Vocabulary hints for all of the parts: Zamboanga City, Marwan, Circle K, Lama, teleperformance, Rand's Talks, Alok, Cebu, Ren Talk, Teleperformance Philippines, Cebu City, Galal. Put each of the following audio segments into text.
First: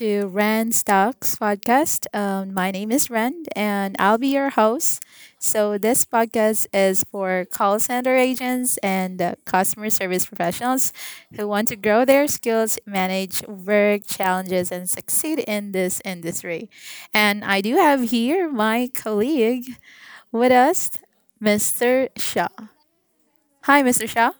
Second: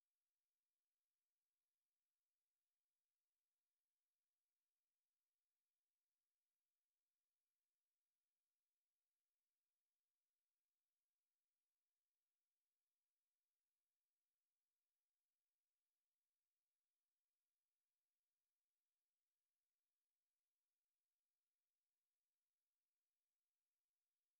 to Rand's Talks podcast. My name is Rand, and I'll be your host. So, this podcast is for call center agents and customer service professionals who want to grow their skills, manage work challenges, and succeed in this industry. And I do have here my colleague with us, Mr. Shaw. Hi, Mr. Shaw.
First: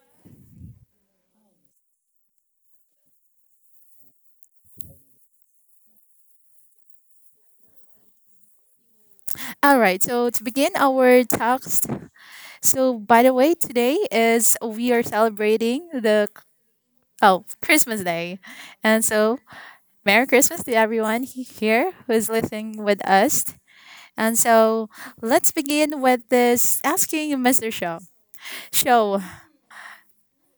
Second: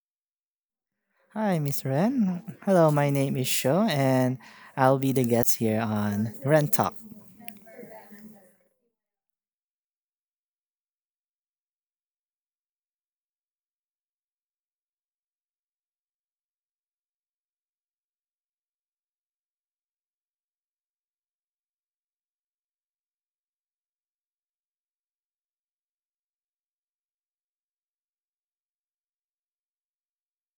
Hi, Miss Ren. Hello, my name is Sho, and I'll be the guest here on Ren Talk. All right, so to begin our talk, so, by the way, today is we are celebrating the oh Christmas Day, and so Merry Christmas to everyone here who is listening with us. And so let's begin with this asking Mr. Show. Show,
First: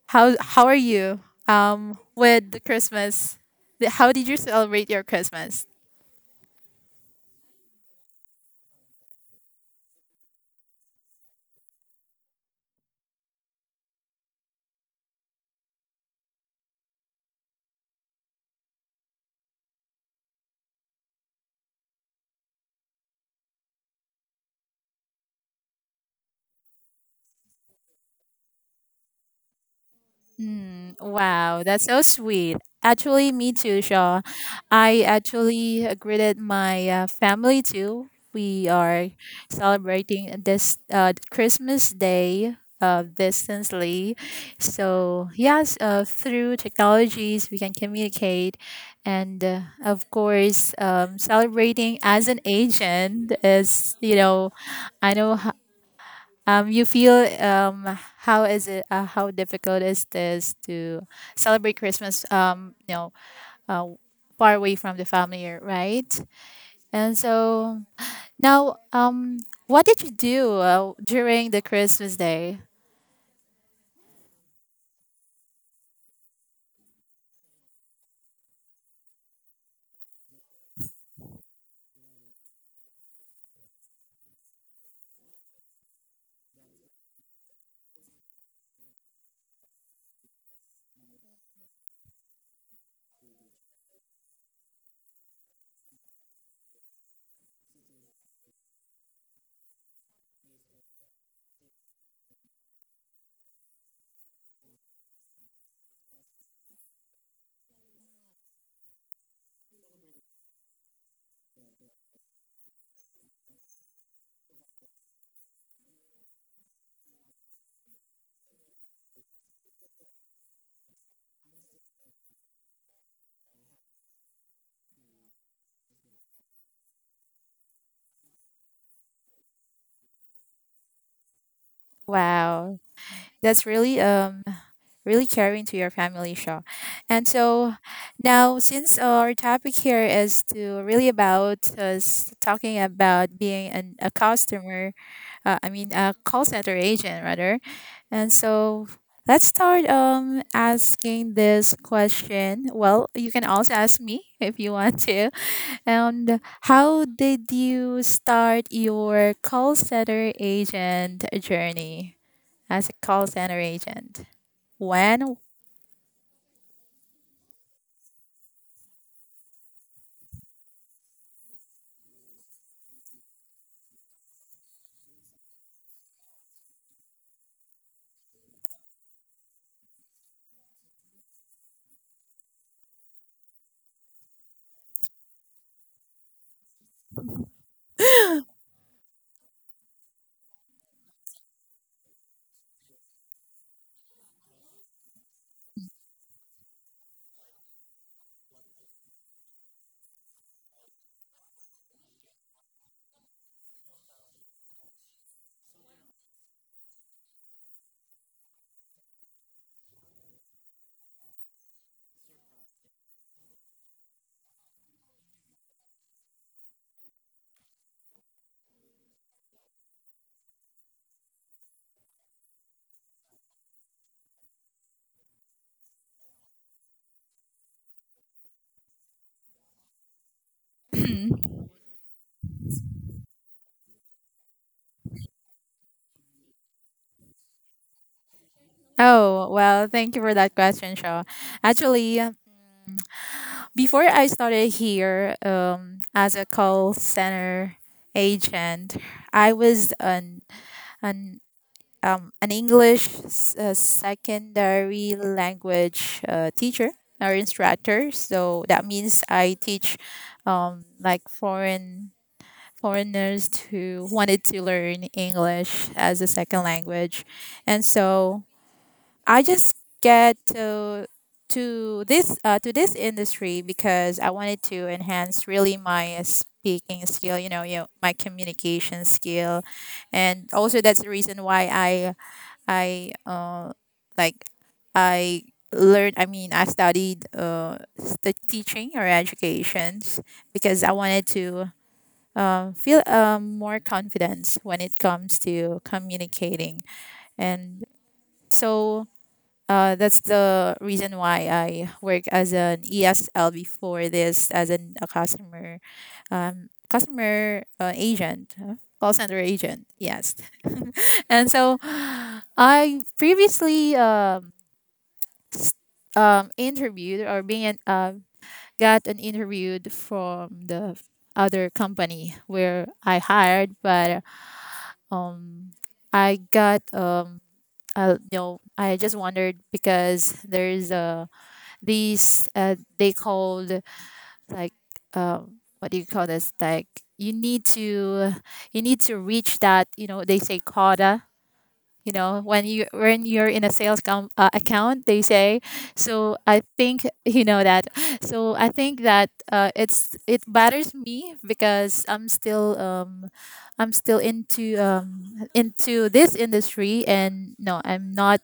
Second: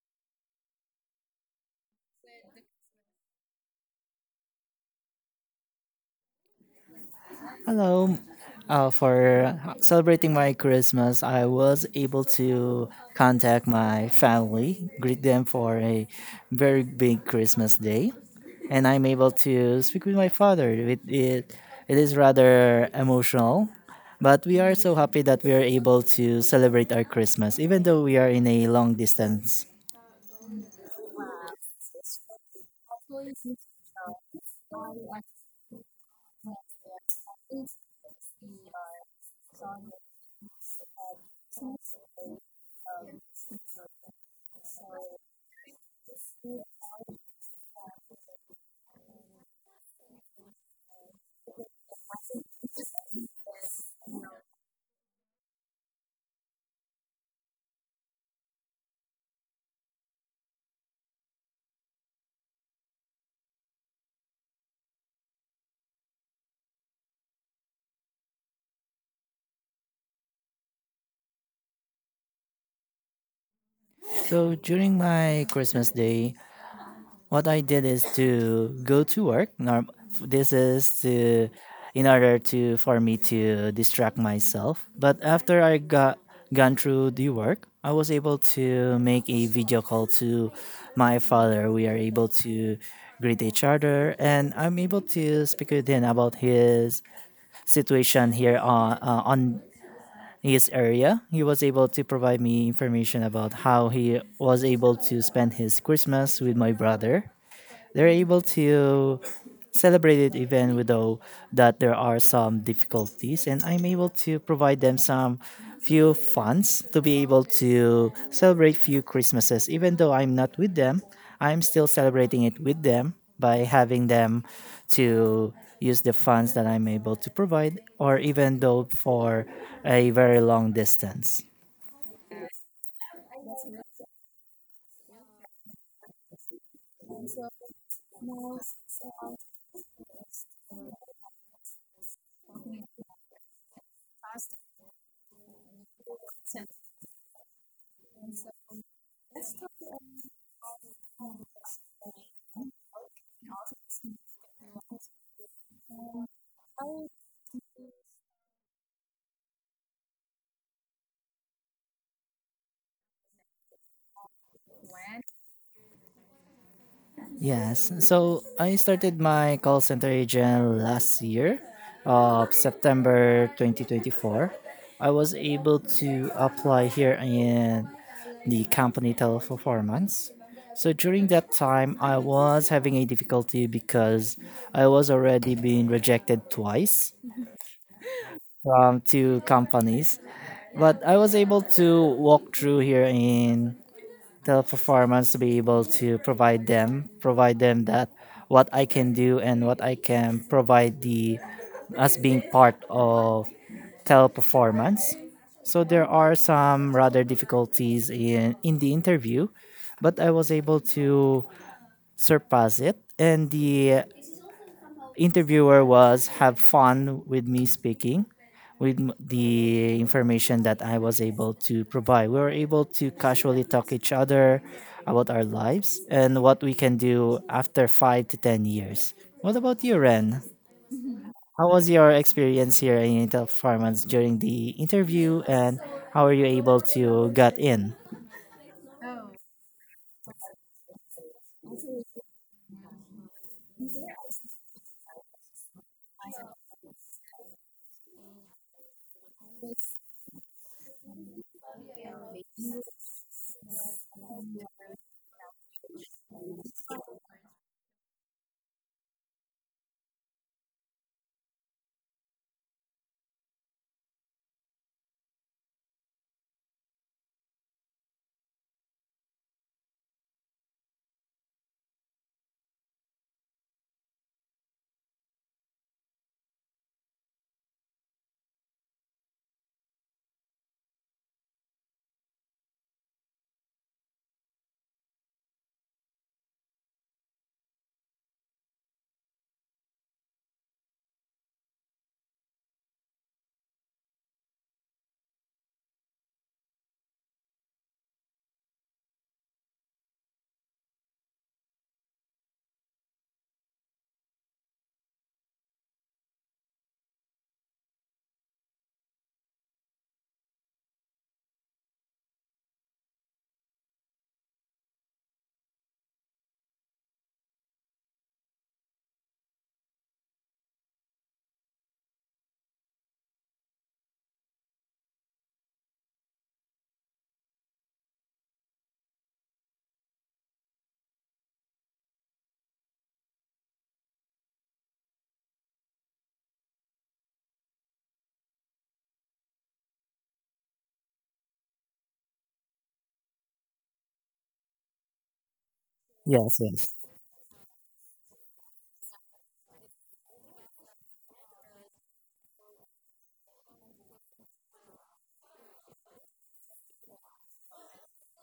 how are you? With the Christmas, how did you celebrate your Christmas? Hello. For celebrating my Christmas, I was able to contact my family, greet them for a very big Christmas day, and I'm able to speak with my father. It is rather emotional, but we are so happy that we are able to celebrate our Christmas, even though we are in a long distance. Mm, wow, that's so sweet. Actually, me too, Shaw. I actually greeted my family too. We are celebrating this Christmas Day distantly. So, yes, through technologies, we can communicate. And of course, celebrating as an agent is, you know, I know you feel how is it how difficult is this to celebrate Christmas uh, far away from the family, right? And so now, what did you do during the Christmas day? So during my Christmas day, what I did is to go to work. This is to in order to for me to distract myself. But after I got gone through the work, I was able to make a video call to my father. We are able to greet each other, and I'm able to speak with him about his situation here on his area. He was able to provide me information about how he was able to spend his Christmas with my brother. They're able to celebrate it even though that there are some difficulties, and I'm able to provide them some few funds to be able to celebrate few Christmases. Even though I'm not with them, I'm still celebrating it with them by having them to use the funds that I'm able to provide or even though for a very long distance. Wow, that's really really caring to your family, Shaw. And so now, since our topic here is to really about us talking about being an, a customer, I mean a call center agent rather. And so let's start asking this question. Well, you can also ask me if you want to. And how did you start your call center agent journey? As a call center agent? When? Yes. So I started my call center agent last year, of September 2024. I was able to apply here in the company teleperformance. So during that time, I was having a difficulty because I was already being rejected twice from two companies. But I was able to walk through here in the performance to be able to provide them that what I can do and what I can provide the as being part of teleperformance. So there are some rather difficulties in the interview, but I was able to surpass it, and the interviewer was have fun with me speaking the information that I was able to provide. We were able to casually talk each other about our lives and what we can do after 5 to 10 years. What about you, Ren? How was your experience here in Intel Farmers during the interview, and how are you able to get in? Oh, well, thank you for that question, Shaw. Actually, before I started here as a call center agent, I was an, an English secondary language teacher or instructor. So that means I teach like foreigners who wanted to learn English as a second language, and so I just get to this industry because I wanted to enhance really my speaking skill, you know, my communication skill, and also that's the reason why I uh, like I learned. I mean, I studied the teaching or educations because I wanted to feel more confidence when it comes to communicating. And so that's the reason why I work as an ESL before this, as a customer agent, call center agent. Yes. And so I previously interviewed or being got an interviewed from the other company where I hired, but um I got you know, I just wondered because there's these they called, like, what do you call this, like, you need to you need to reach that, you know, they say quota, you know, when you when you're in a sales account they say, so Yes, I yes. think, you know that, so I think that it's it bothers me because I'm still into this industry, and no, I'm not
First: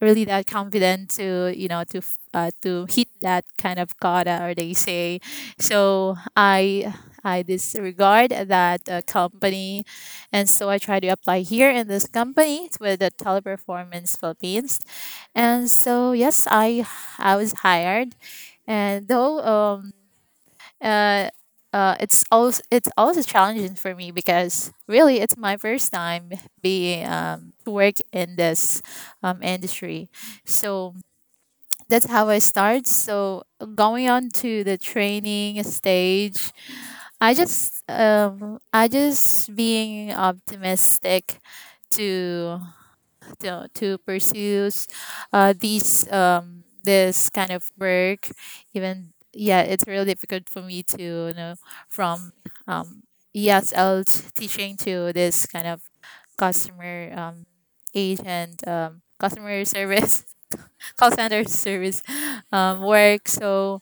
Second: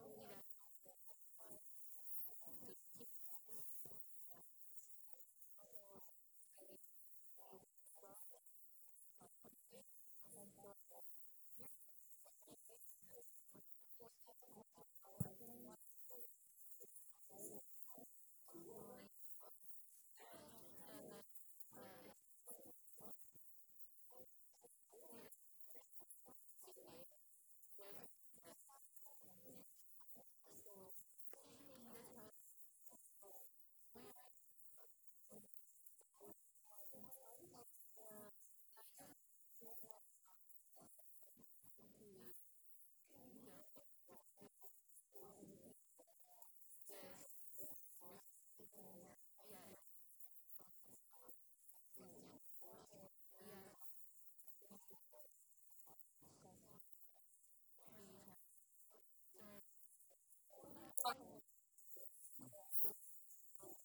really that confident to, you know, to to hit that kind of quota, or they say. So I disregard that company, and so I try to apply here in this company with the Teleperformance Philippines. And so yes, I was hired. And though uh, it's also challenging for me because really it's my first time being to work in this industry. So that's how I start. So going on to the training stage, I just being optimistic to to pursue these this kind of work. Even, yeah, it's really difficult for me to, you know, from um, ESL teaching to this kind of customer agent, customer service call center service work. So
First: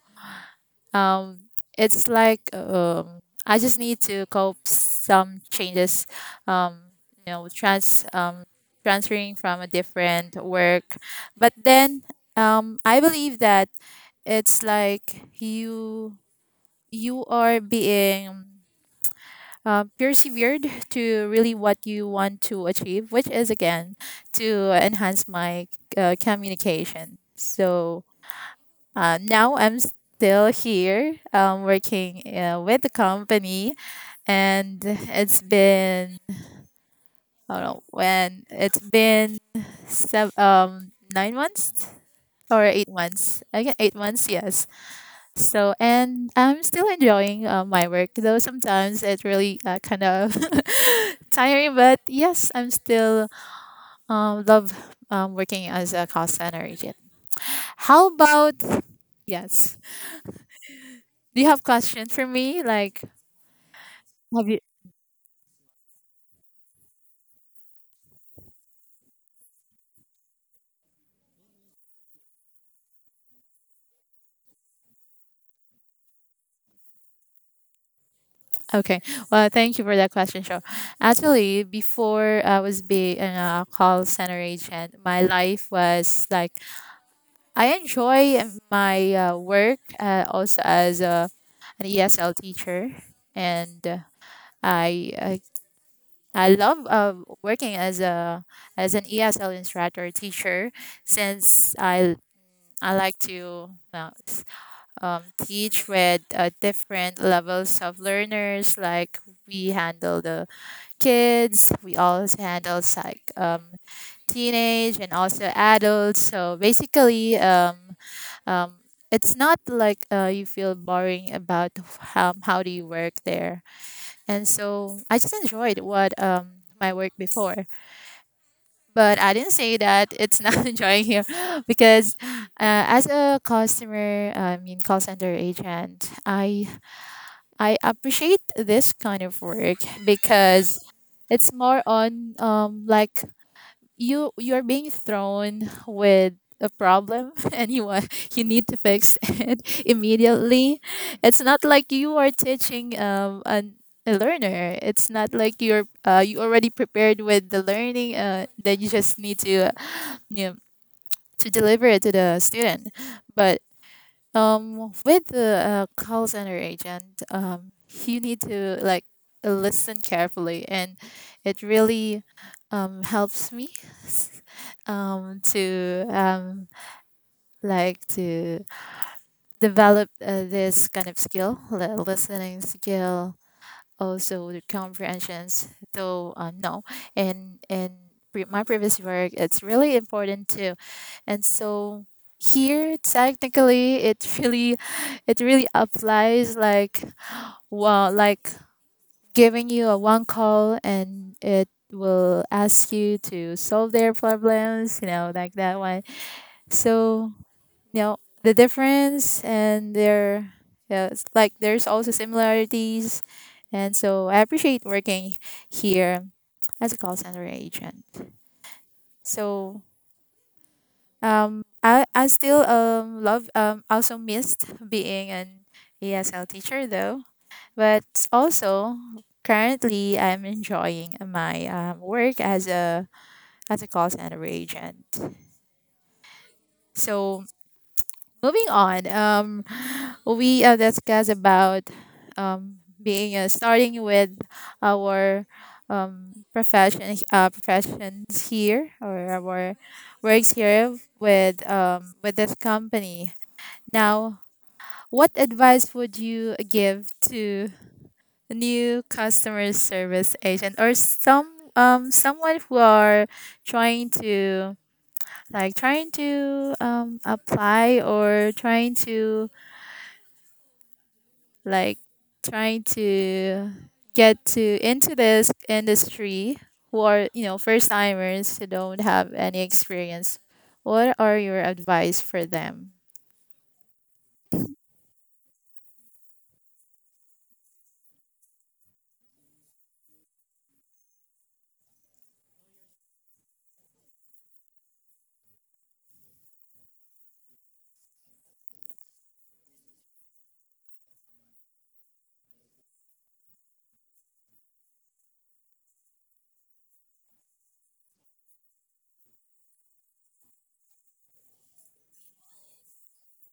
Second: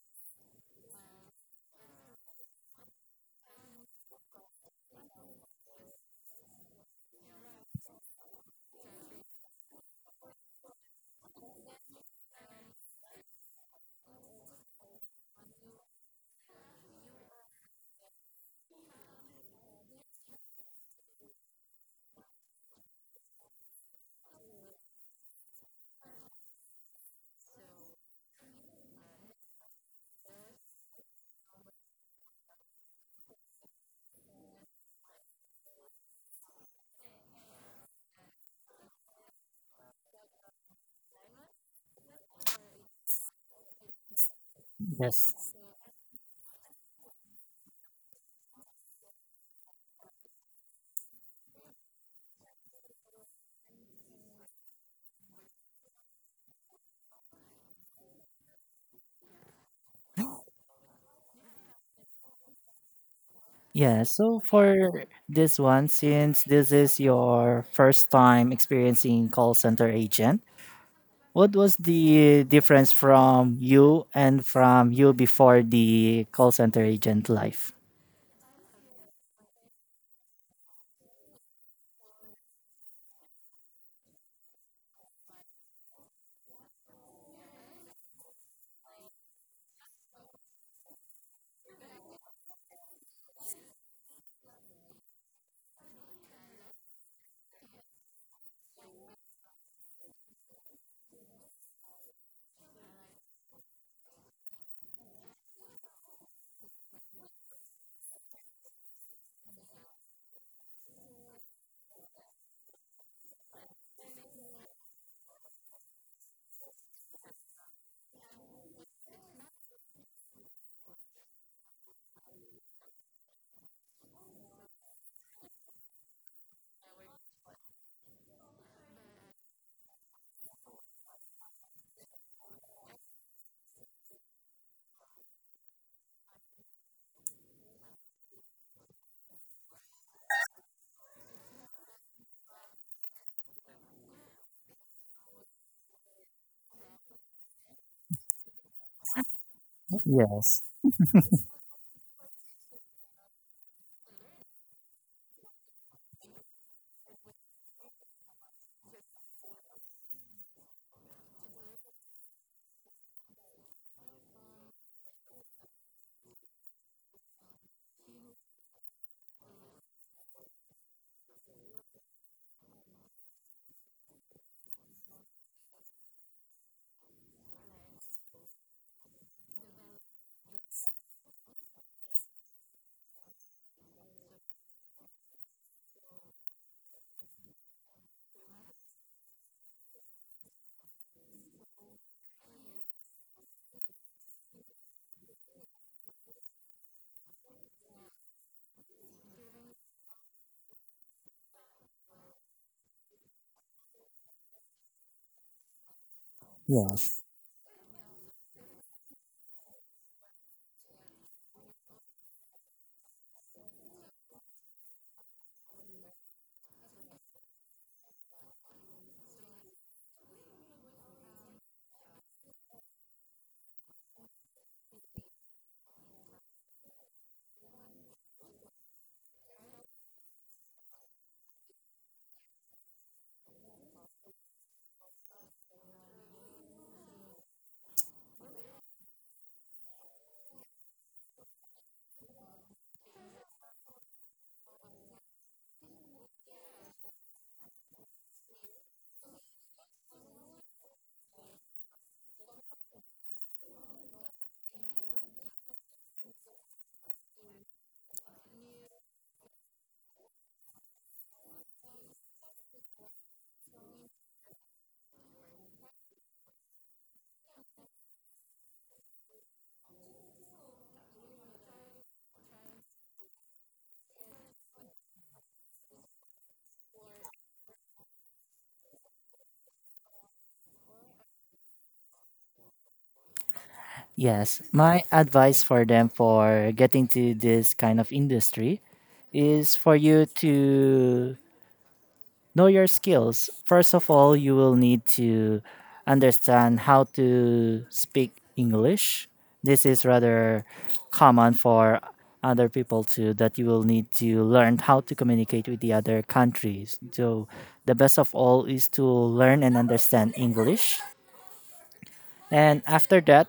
um, it's like, I just need to cope some changes. Um, you know, transferring from a different work, but then I believe that it's like you are being persevered to really what you want to achieve, which is again to enhance my communication. So now I'm still here working with the company, and it's been, I don't know, when it's been seven, 9 months or 8 months. Again, 8 months, yes. Yes. So and I'm still enjoying my work, though sometimes it really kind of tiring. But yes, I'm still love working as a call center agent. How about, yes? Do you have questions for me? Like, Yeah, so have you? for this one, since this is your first time experiencing call center agent, what was the difference from you and from you before the call center agent life? Okay. Well, thank you for that question, Sure. Actually, before I was being a call center agent, my life was like I enjoy my work also as an ESL teacher, and I, I I love working as a as an ESL instructor teacher since I like to. Teach with different levels of learners. Like, we handle the kids, we also handle like teenage and also adults. So basically, um, it's not like you feel boring about how do you work there. And so I just enjoyed what my work before. But I didn't say that it's not enjoying here because as a customer, I mean call center agent, I appreciate this kind of work because it's more on like you're being thrown with a problem and you need to fix it Yes, immediately. It's not like you are teaching an a learner. It's not like you're you already prepared with the learning that you just need to you know, to deliver it to the student. But with the call center agent, you need to, like, listen carefully, and it really helps me to like to develop this kind of skill, listening skill, also the comprehensions, though no and my previous work it's really important too. And so here technically it really it really applies, like, well, like, giving you a one call and it will ask you to solve their problems, you know, like that one. yes, So, you know, the difference and their, yeah, it's like there's also similarities. And so I appreciate working here as a call center agent. So I still love, also missed being an ESL teacher, though. But also currently I'm enjoying my work as a call center agent. So moving on, we discuss about um, being starting with our professions here or our works here with this company. Now, what advice would you give to new customer service agent, or some someone who are trying to, like, trying to apply, or trying to, like, trying to get to into this industry, who are, you know, first timers who don't have any experience? What are your advice for them? yes. My advice for them for getting to this kind of industry is for you to know your skills. First of all, you will need to understand how to speak English. This is rather common for other people too that you will need to learn how to communicate with the other countries. So the best of all is to learn and understand English. And after that,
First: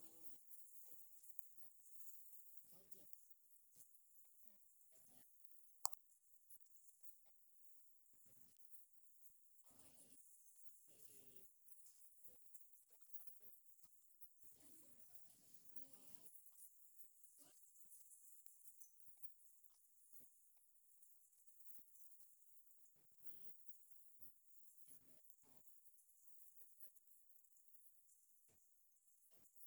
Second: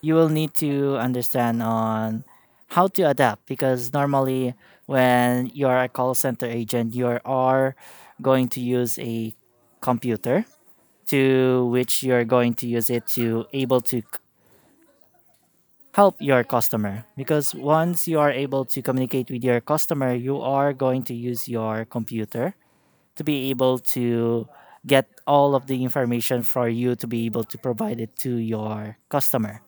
you will need to understand on how to adapt, because normally when you're a call center agent you are going to use a computer, to which you're going to use it to able to help your customer, because once you are able to communicate with your customer you are going to use your computer to be able to get all of the information for you to be able to provide it to your customer.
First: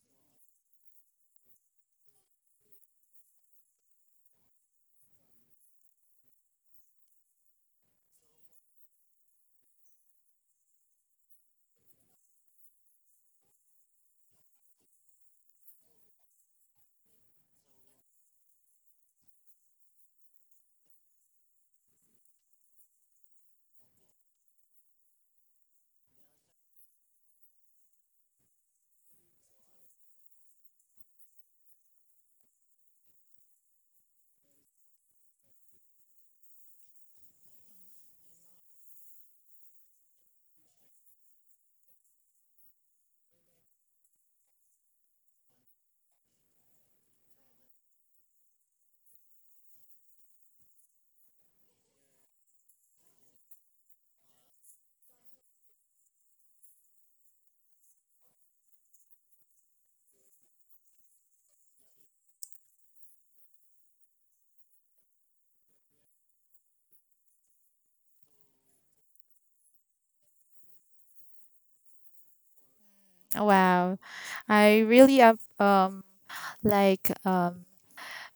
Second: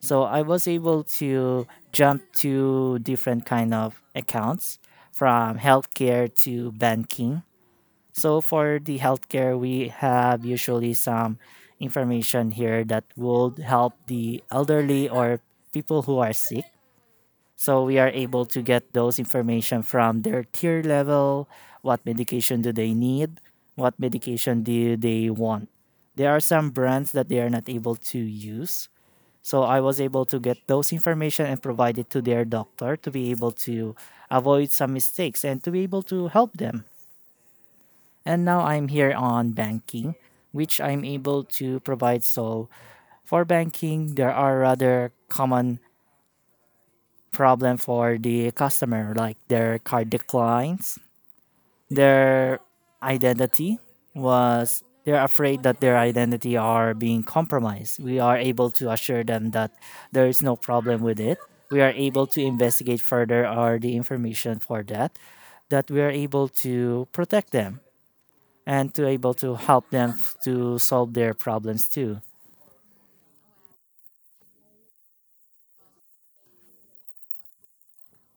So I was able to jump to different kind of accounts, from healthcare to banking. So for the healthcare, we have usually some information here that would help the elderly or people who are sick. So we are able to get those information from their tier level, what medication do they need, what medication do they want. There are some brands that they are not able to use. So I was able to get those information and provide it to their doctor to be able to avoid some mistakes and to be able to help them. And now I'm here on banking, which I'm able to provide. So for banking, there are rather common problem for the customer, like their card declines, their identity was they're afraid that their identity are being compromised. We are able to assure them that there is no problem with it. We are able to investigate further or the information for that, that we are able to protect them and to able to help them to solve their problems too. Wow, I really like um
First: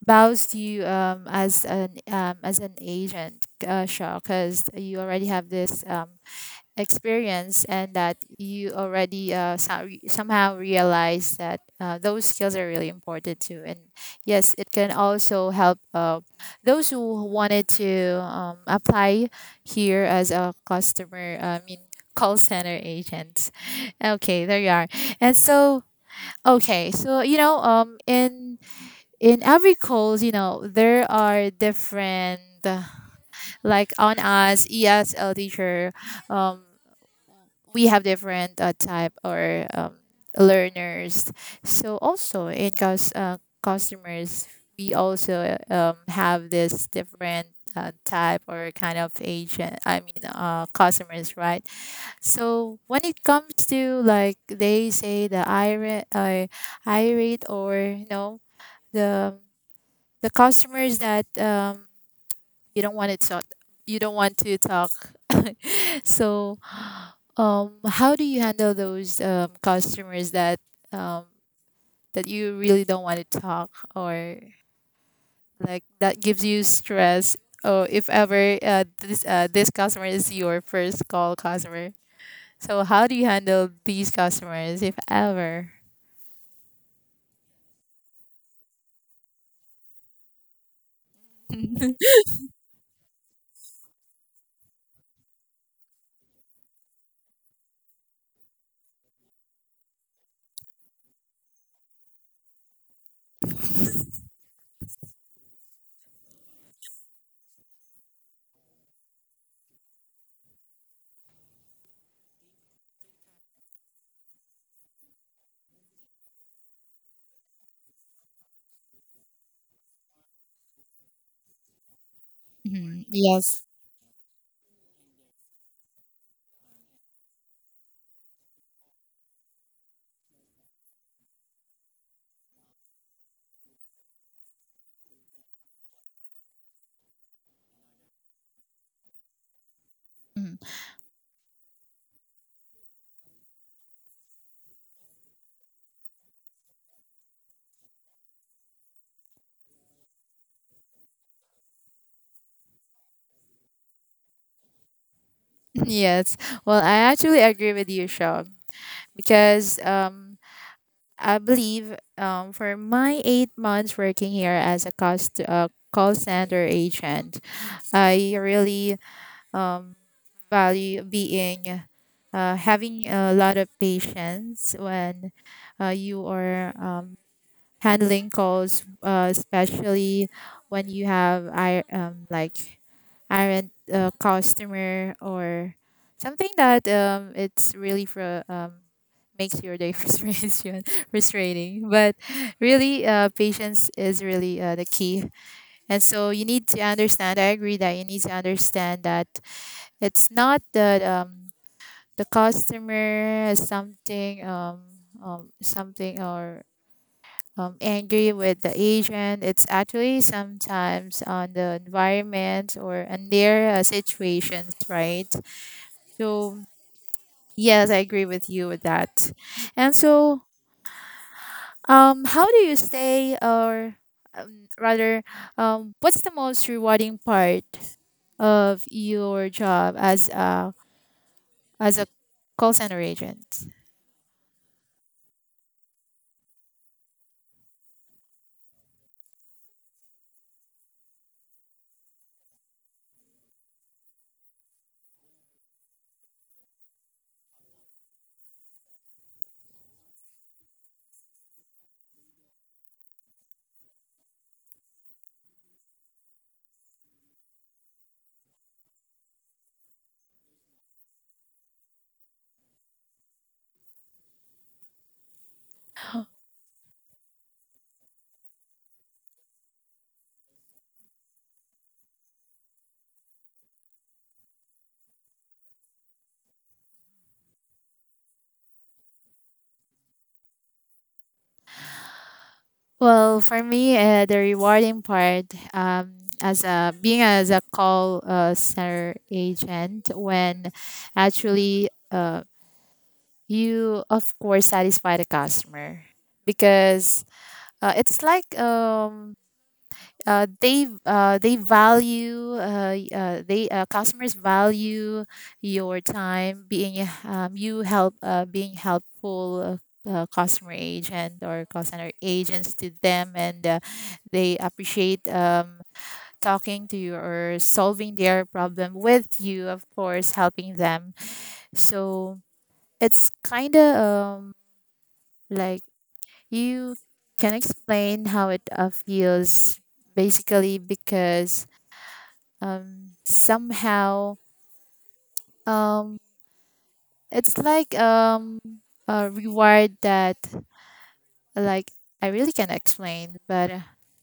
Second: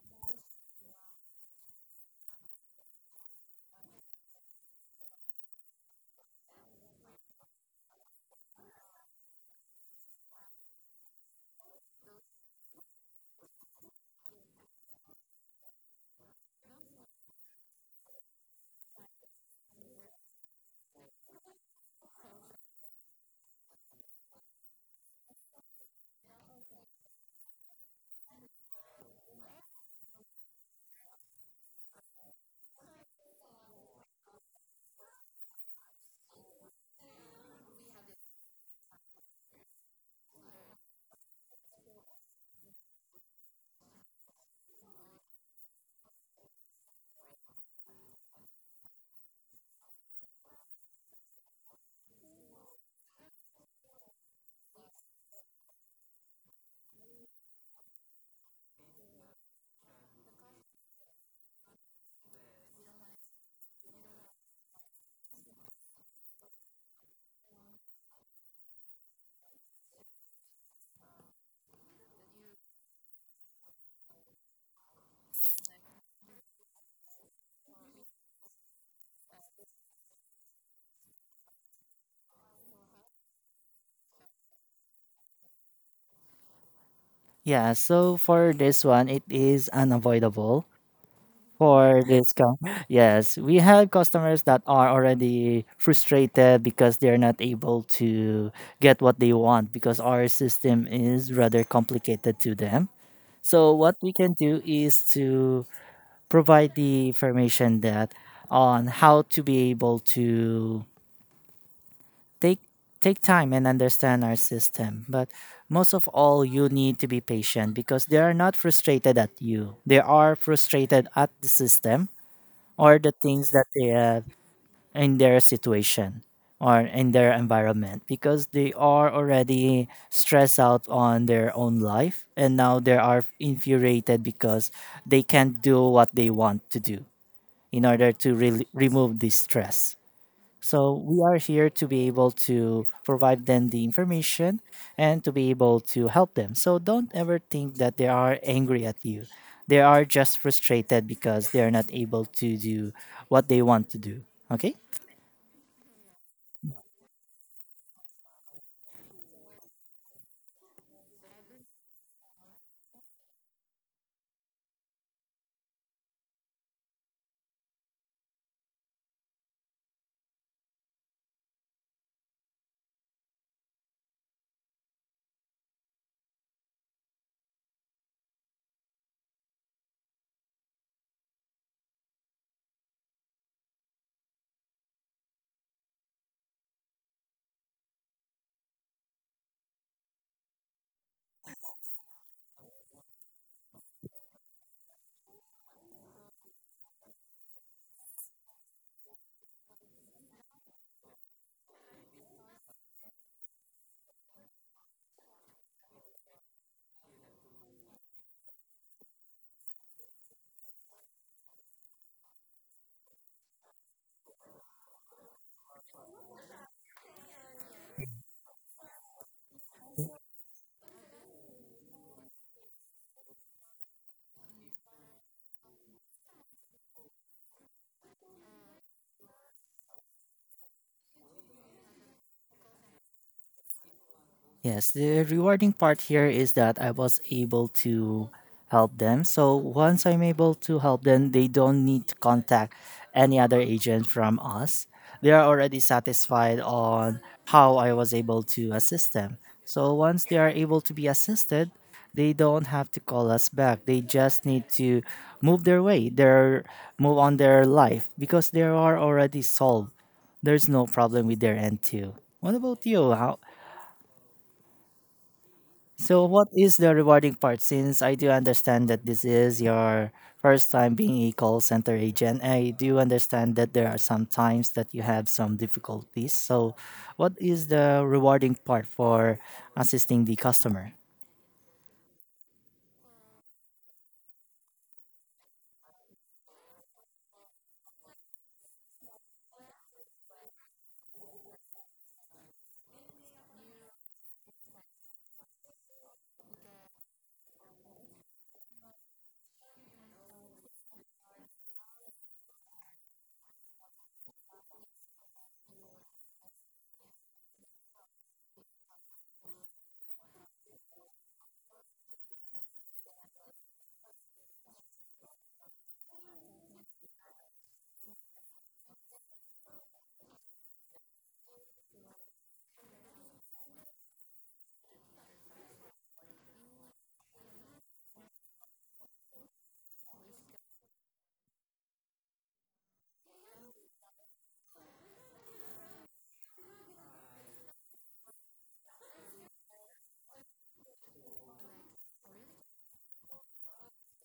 bows to you as an agent, Shaw, because you already have this experience, and that you already somehow realize that those skills are really important too. And yes, it can also help those who wanted to apply here as a customer I mean call center agent. Okay, there you are. And so, okay, so you know, in every calls, you know, there are different like on us ESL teacher, um we have different type or learners. So also in customers, we also have this different type or kind of agent. I mean, customers, right? So when it comes to, like, they say the irate, irate, or, you know, the the customers that you don't want to talk, you don't want to talk. So how do you handle those customers that um, that you really don't want to talk, or like that gives you stress? Or if ever this customer is your first call customer, so how do you handle these customers if ever? Yeah, so for this one, it is unavoidable for this com- yes, we have customers that are already frustrated because they're not able to get what they want because our system is rather complicated to them. So what we can do is to provide the information that on how to be able to take take time and understand our system. But most of all you need to be patient because they are not frustrated at you, they are frustrated at the system or Mhm. the things Yes. that they have in their situation or in their environment, because they are already stressed out on their own life and now they are infuriated because they can't do what they want to do in order to remove this stress. Mhm. So we are here to be able to provide them the information and to be able to help them. So don't ever think that they are angry at you. They are just frustrated because they are not able to do what they want to do. Okay? Yes. Well, I actually agree with you, Sean, because I believe for my 8 months working here as a cost call center agent, I really um, value being having a lot of patience when you are handling calls, especially when you have I like are customer or something that it's really for makes your day frustration frustrating. But really, patience is really the key, and so you need to understand, I agree that you need to understand that it's not that the customer has something something or angry with the agent. It's actually sometimes on the environment or on their situations, right? So yes, I agree with you with that. And so how do you stay, or rather, what's the most rewarding part of your job as a call center agent? Yes, the rewarding part here is that I was able to help them. So once I'm able to help them, they don't need to contact any other agent from us. They are already satisfied on how I was able to assist them. So once they are able to be assisted, they don't have to call us back. They just need to move their way, their move on their life because they are already solved, there's no problem with their end too. What about you? How so, what is the rewarding part? Since I do understand that this is your first time being a call center agent, I do understand that there are some times that you have some difficulties. So, what is the rewarding part for assisting the customer? Well, for me, the rewarding part as a being as a call center agent when actually you of course satisfy the customer because it's like they value they customers value your time being you help being helpful customer agent or call center agents to them, and they appreciate talking to you or solving their problem with you, of course helping them. So it's kind of like you can explain how it feels basically, because somehow um it's like a reward that, like, I really can't explain, but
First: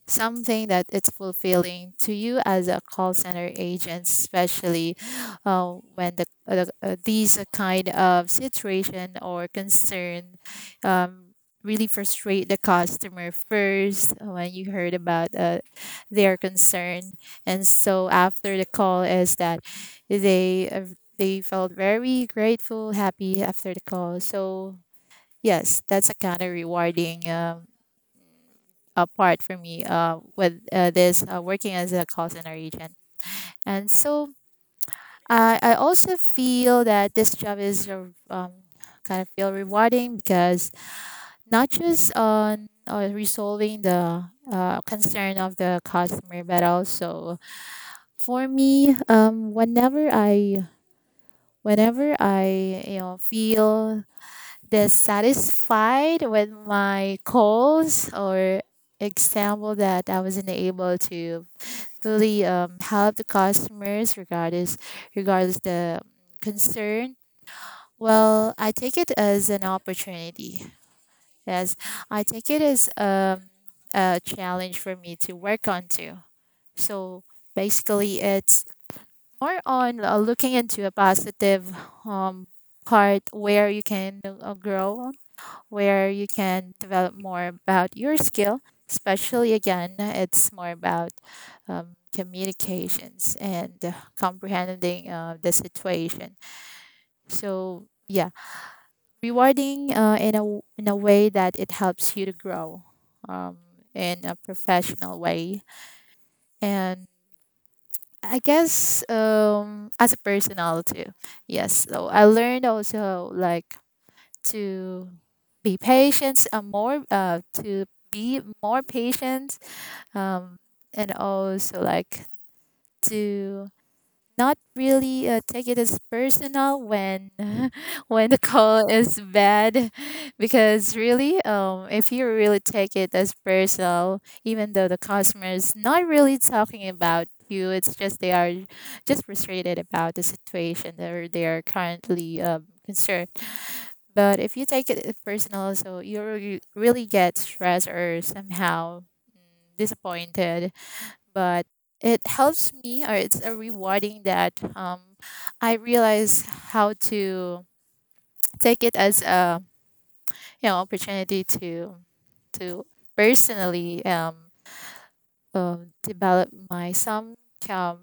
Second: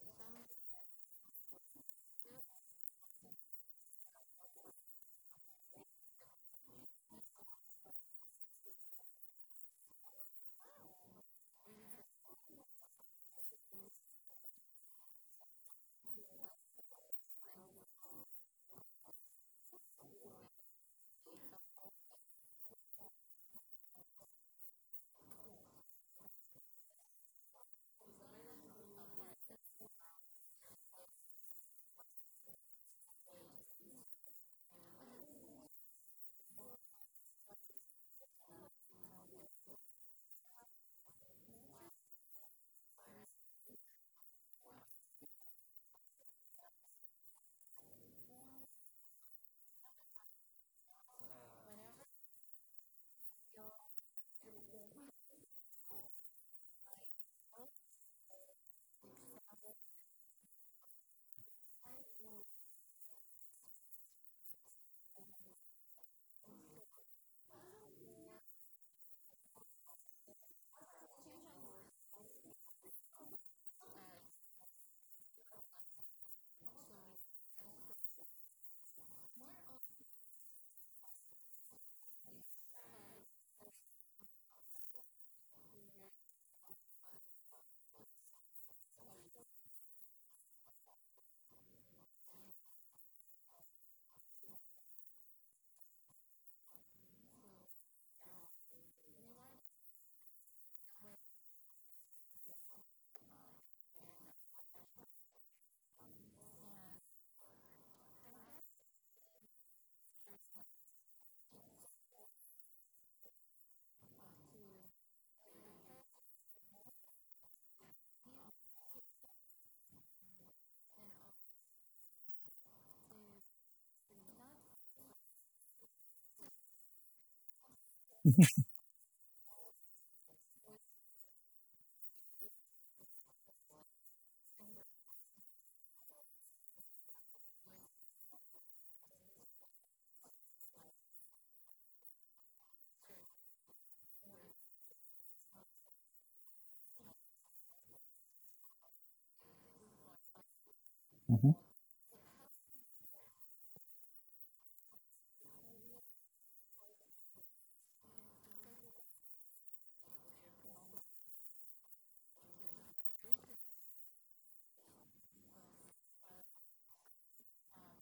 something that it's fulfilling to you as a call center agent, especially when the, these kind of situation or concern um, really frustrate the customer first when you heard about their concern, and so after the call is that they. Uh, they felt very grateful, happy after the call. So yes, that's a kind of rewarding part for me with this working as a call center agent. And so I also feel that this job is kind of feel rewarding because not just on resolving the concern of the customer, but also for me, whenever I you know feel dissatisfied with my goals, or example that I wasn't able to fully help the customers regardless regardless the concern. Well, I take it as an opportunity. Yes, I take it as a challenge for me to work on too. So basically, it's more on looking into a positive um, part where you can grow, where you can develop more about your skill. Especially again, it's more about communications and comprehending the situation. So yeah, rewarding in a in a way that it helps you to grow um, in a professional way, and I guess as a personal too. Yes, so I learned also like to be patient more to be more patient, um, and also like to not really take it as personal when when the call is bad, because really if you really take it as personal even though the customer is not really talking about you, it's just they are just frustrated about the situation, or they are currently concerned. But if you take it personal, so you really get stressed or somehow disappointed. But it helps me, or it's a rewarding that I realize how to take it as a you know opportunity to personally develop my some um,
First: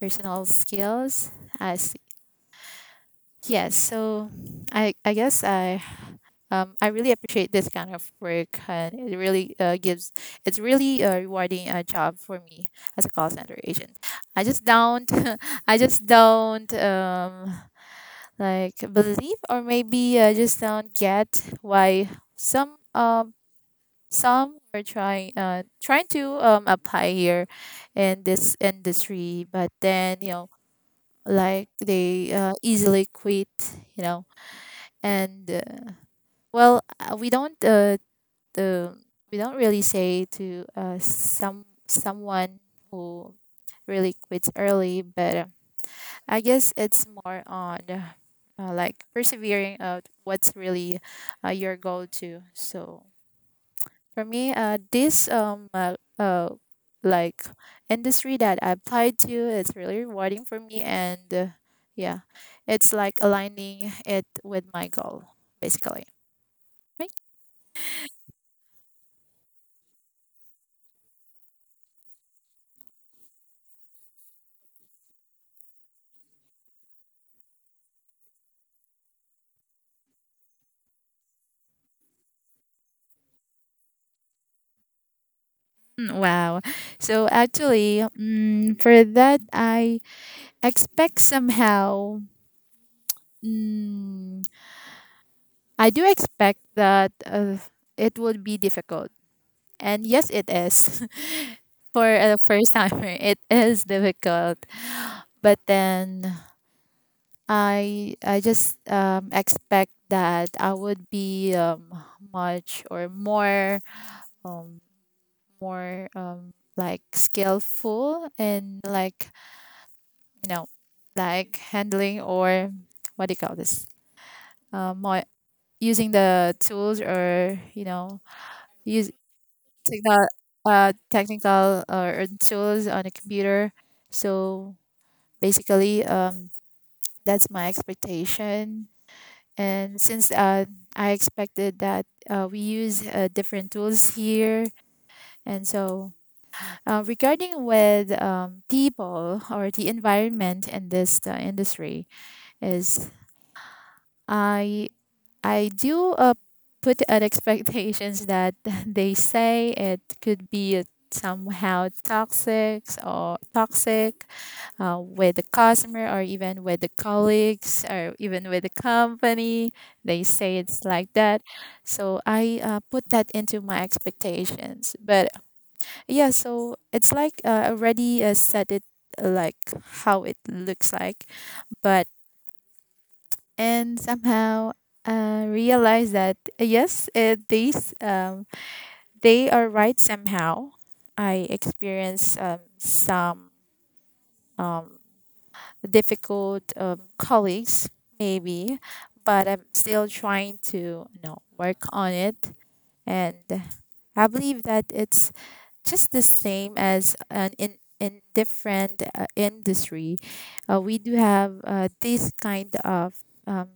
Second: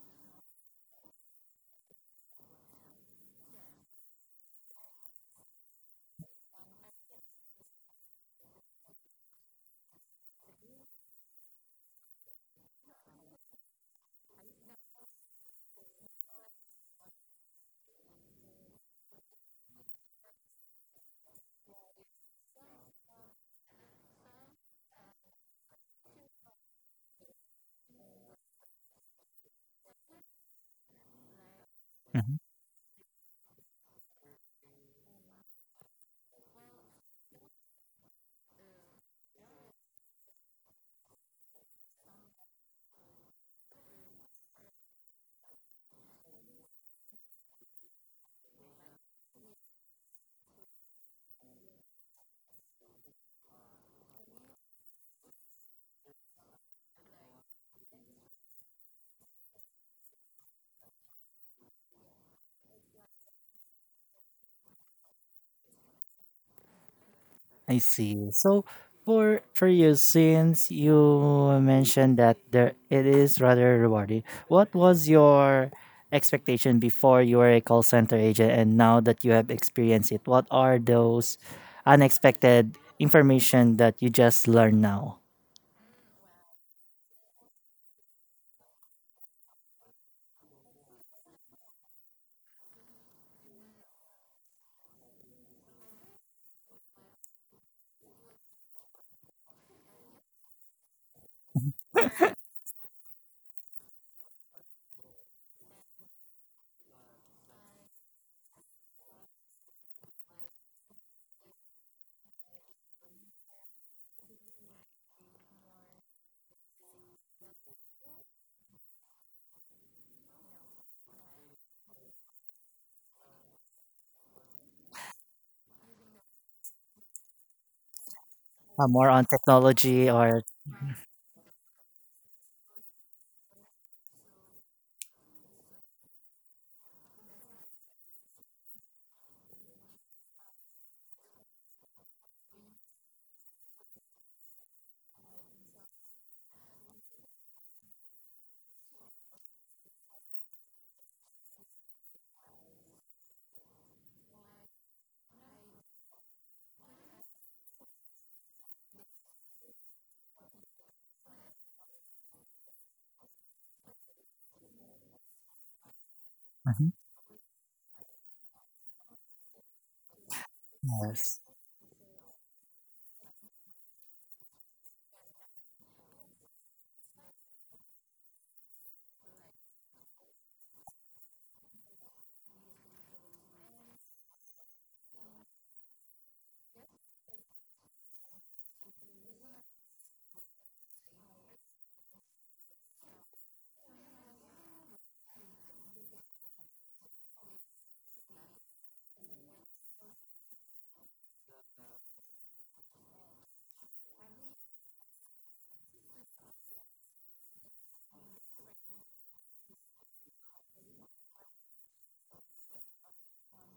personal skills. As yes, so I guess I really appreciate this kind of work, and it really gives, it's really a rewarding job for me as a call center agent. I just don't, I just don't like, believe, or maybe I just don't get why some um some are trying trying to apply here in this industry, but then you know, like they easily quit, you know, and well we don't the we don't really say to some someone who really quits early. But I guess it's more on like persevering out what's really your goal too. So for me this like industry that I applied to, it's really rewarding for me, and yeah, it's like aligning it with my goal basically. I see. So for you, since you mentioned that there it is rather rewarding, what was your expectation before you were a call center agent and now that you have experienced it? What are those unexpected information that you just learned now? Wow. So actually, for that, I expect somehow, mm, I do expect that it would be difficult. And yes, it is. For a first timer, it is difficult. But then I just expect that I would be much or more, um, like skillful and like, no, like handling or what do you call this? More using the tools or you know, More use on technology technical or technical or tools on a computer. So basically, that's my expectation. And since I expected that we use different tools here, and so regarding with people or the environment in this industry is, I I do put at expectations that they say it could be somehow toxic or toxic with the customer or even with the Mhm. colleagues or even with the company. They say it's like Yes. that. So I put that into my expectations. But yeah, so it's like already set it like how it looks like. But and somehow realize that yes, these they are right somehow. I experienced some um, difficult colleagues maybe, but I'm still trying to you know work on it, and I believe that it's just the same as an in different industry, we do have this kind of um,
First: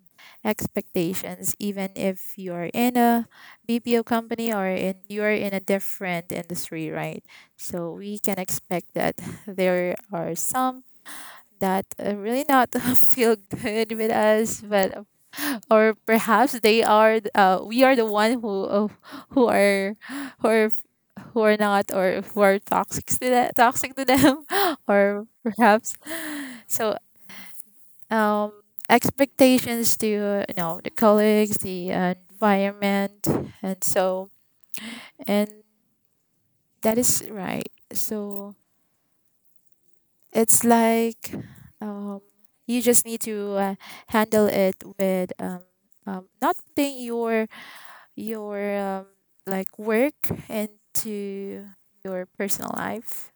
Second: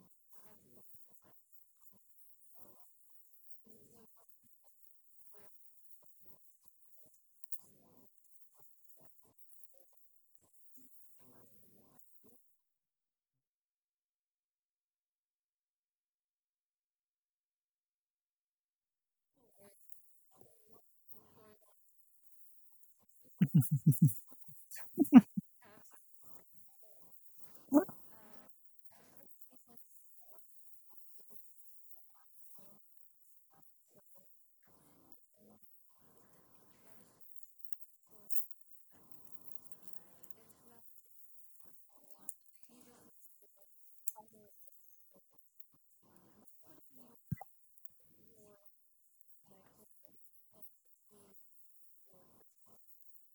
expectations, even if you're in a BPO company or in you're in a different industry, right? So we can expect that there are some that really not feel good with us, but or perhaps they are we are the one who are who are who are not, or who are toxic to them or perhaps. So um expectations to you know the colleagues, the environment, and so and that is right. So it's like um you just need to handle it with not putting your your um, like work and to your personal life,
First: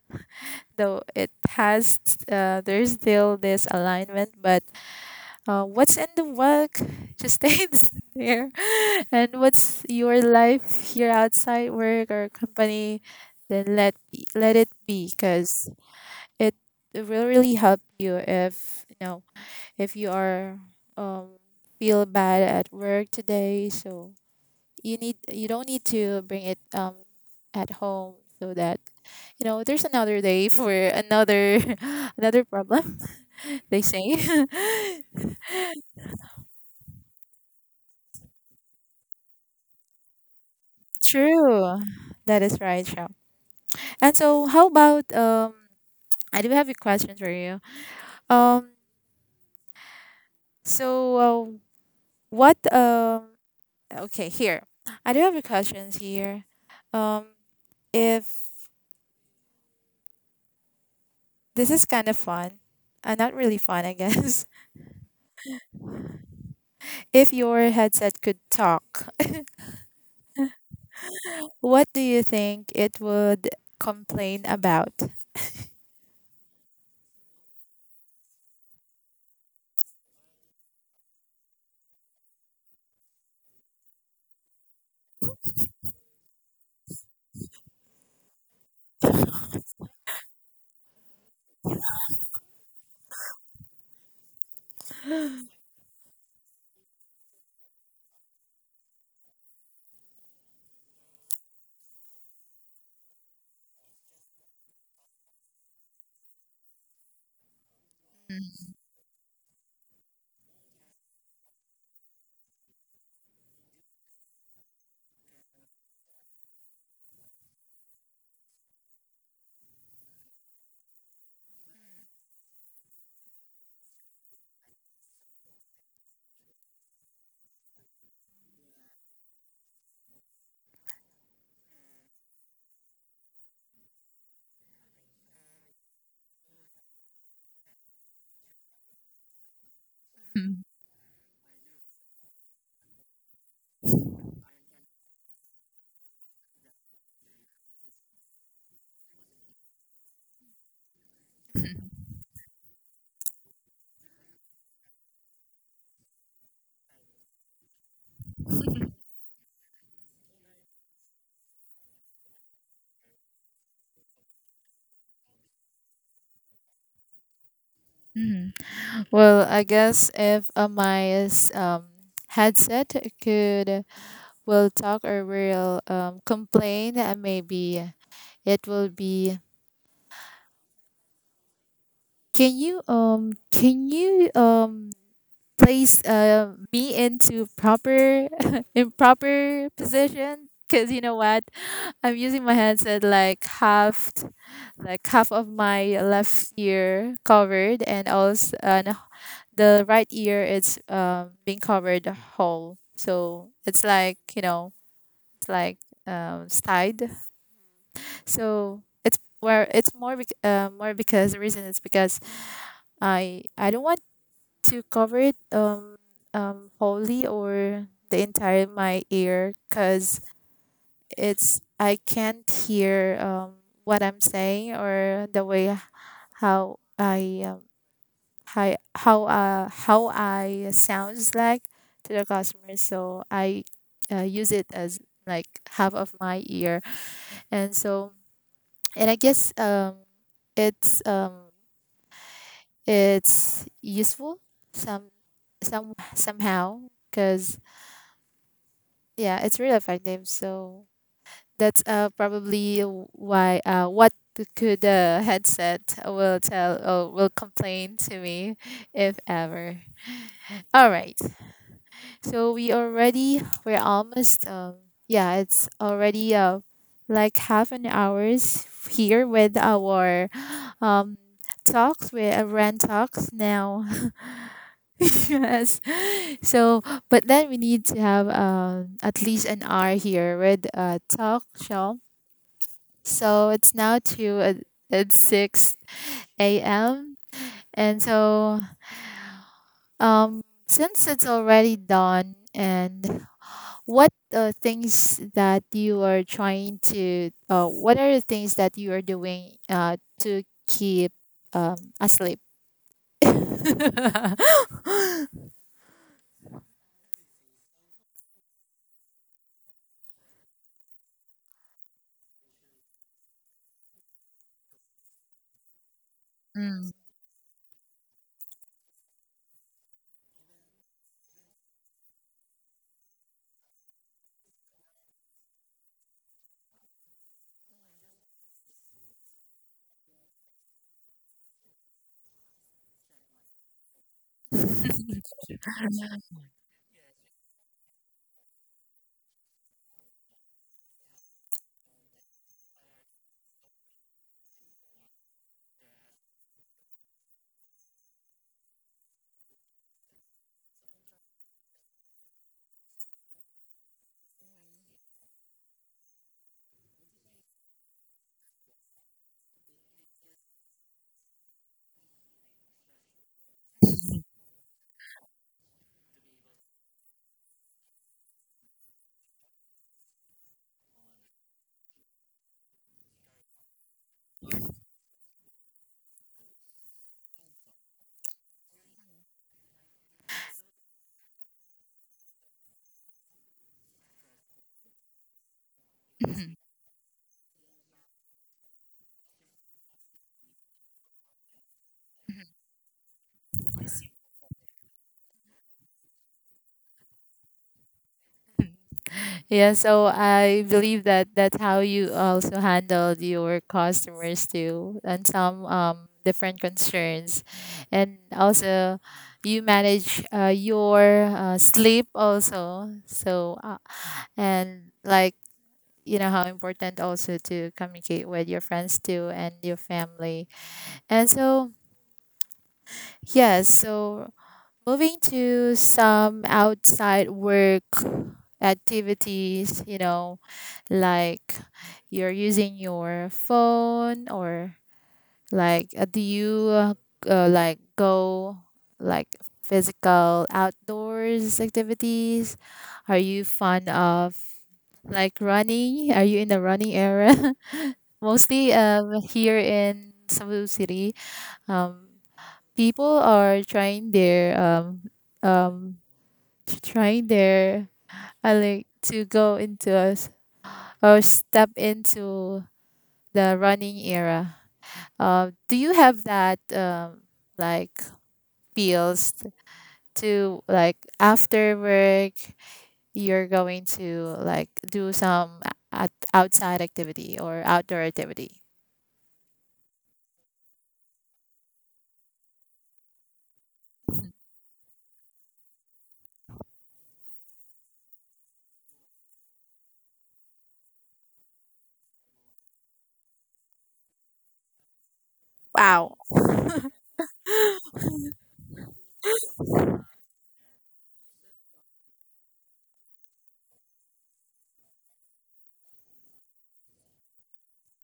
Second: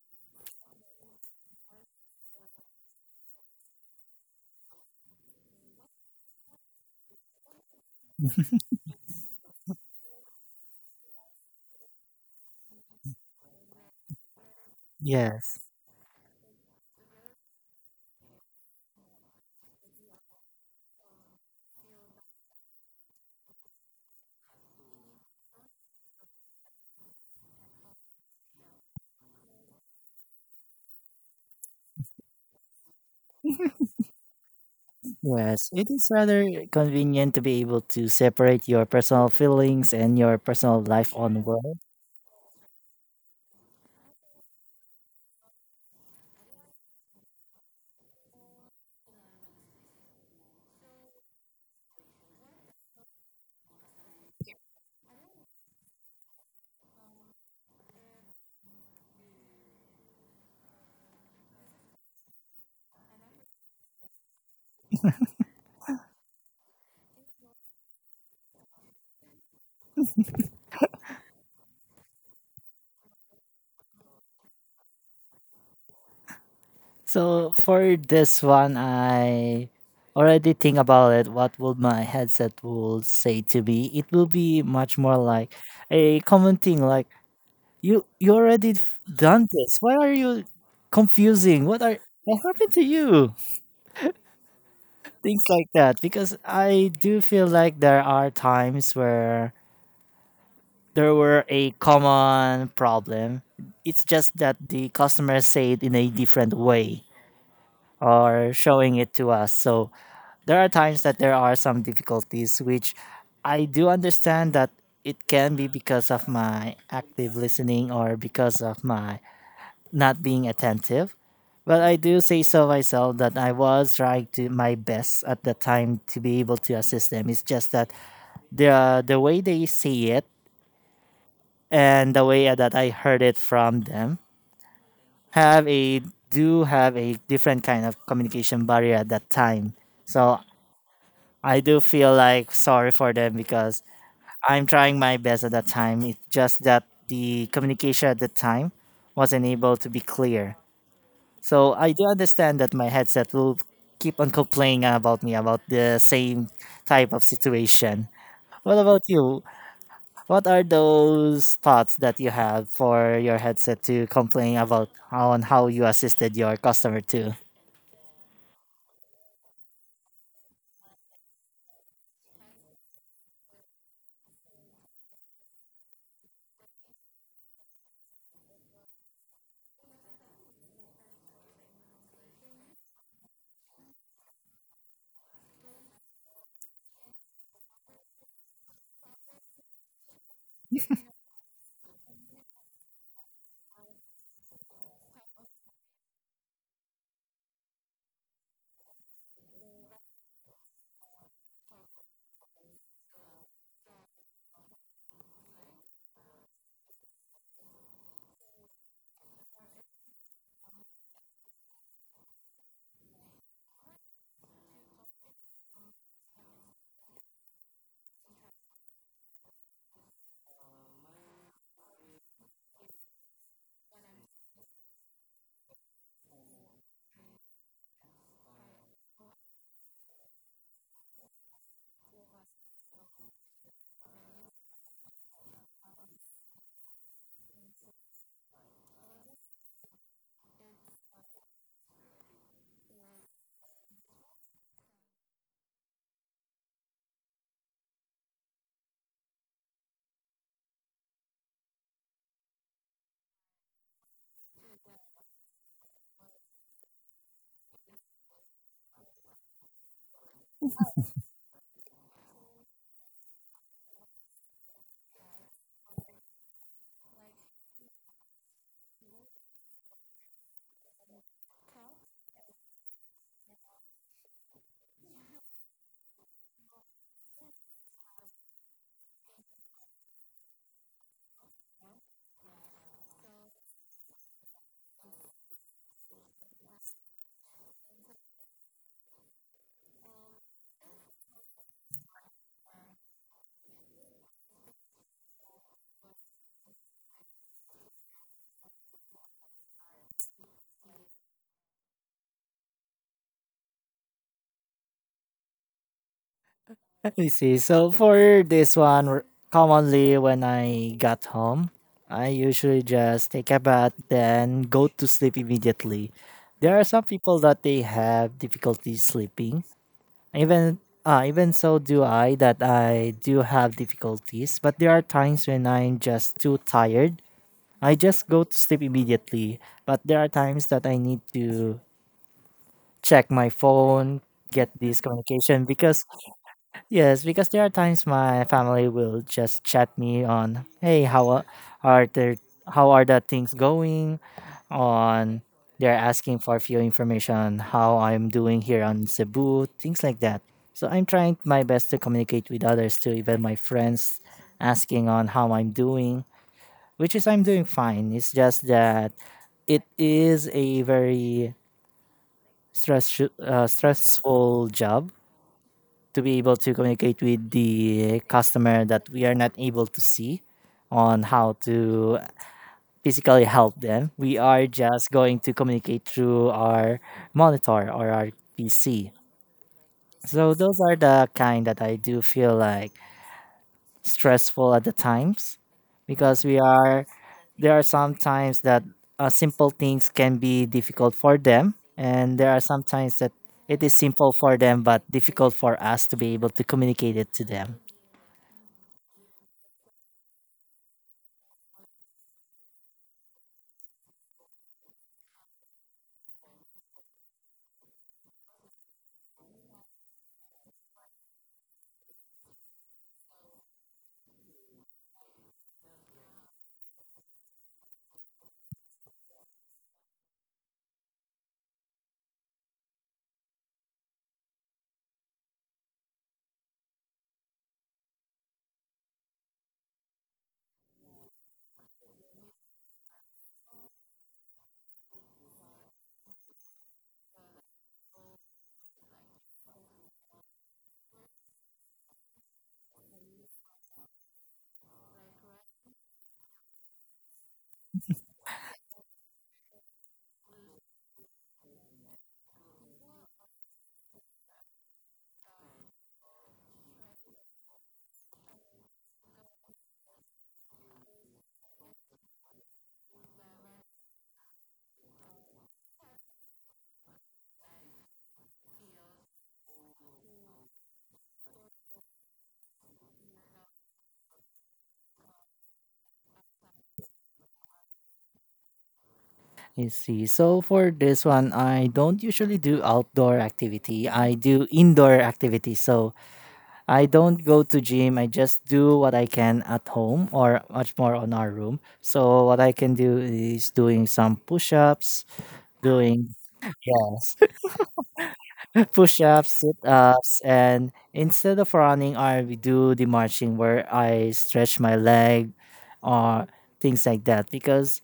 though it has there's still this alignment, but what's in the work just stays there, and what's your life here outside work or company, then let be, let it be, Yes, because it will really help you if you know if you are um feel bad at work today, so you don't need to bring it at home, so that you know there's another day for another another problem they say. yes. It is rather convenient to be able to separate your personal feelings and your personal life on work. True. That is right, Shao. And so how about I do have a question for you. um so what okay, here I do have a questions here. um if this is kind of fun, not really fun I guess. If your headset could talk, what do you think it would complain about? So for this one, I already think about it. What will my headset will say to me? It will be much more like a common thing. Like you already done this. Why are you confusing? What happened to you? Things like that. Because I do feel like there are times where there were a common problem. It's just that the customer said in a different way or showing it to us. So there are times that there are some difficulties, which I do understand that it can be because of my active listening or because of my not being attentive. But I do say so myself that I was trying to my best at the time to be able to assist them. It's just that the way they say it and the way that I heard it from them have a do have a different kind of communication barrier at that time. So Hmm. I do feel like sorry for them because I'm trying my best at that time. It's just that the communication at the time wasn't able to be clear. So I do understand that my headset will keep on complaining about me about the same type of situation. What about you? What are those thoughts that you have for your headset to complain about how and how you assisted your customer too? Mhm. Well, I guess if my headset could, will talk or will complain, maybe it will be, can you can you place me into proper improper position? 'Cause you know what, I'm using my headset like half of my left ear covered, and also and the right ear is being covered whole, so it's like you know it's like side. So it's where it's more more because the reason is because I don't want to cover it wholly or the entire my ear, because it's I can't hear what I'm saying or the way how I how how I sounds like to the customer. So I use it as like half of my ear, and so and I guess it's um it's useful some somehow because yeah, it's really effective. So that's probably why what could the headset will tell or will complain to me if ever. All right. So we already we're almost yeah, it's already like half an hours here with our um talks with rent talks now. Yes. So but then we need to have at least an hour here with talk show. So it's now to it's six a.m. And so um since it's already dawn, and what things that you are trying to, what are the things that you are doing to keep asleep? I see. So for this one, commonly when I got home, I usually just take a bath, then go to sleep immediately. There are Mm. some people that they have difficulty sleeping. Even even so do I that I do have difficulties, but there are times when I'm just too tired. I just go to sleep immediately. But there are times that I need to check my phone, get this communication because yes, because there are times my family will just chat me on, hey, are there, how are the things going? On they're asking for a few information, how I'm doing here on Cebu, things like that. So I'm trying my best to communicate with others too, even my friends, asking on how I'm doing, which is I'm doing fine. It's just that it is a very stressful job to be able to communicate with the customer that we are not able to see on how to physically help them. We are just going to communicate through our monitor or our PC. So those are the kind that I do feel like stressful at the times because we are there are some times that simple things can be difficult for them, and there are some times that it is simple for them but difficult for us to be able to communicate it to them. Yeah, so I believe that that's how you also handled your customers too, and some different concerns, and also you manage your sleep also. So and like, you know how important also to communicate with your friends too and your family. And so, yes, so moving to some outside work activities, you know, like you're using your phone or like do you like go like physical outdoors activities? Are you fond of like running? Are you in the running era? Mostly, here in Cebu City, um, people are trying um, their like to go into us or step into the running era. Do you have that, like, feels to like after work you're going to like do some at outside activity or outdoor activity? I see. So for this one, I don't usually do outdoor activity. I do indoor activity. So I don't go to gym. I just do what I can at home or much more on our room. So what I can do is doing some push-ups, Wow. doing yes, push-ups, sit-ups, and instead of running, I do the marching where I stretch my leg or things like that because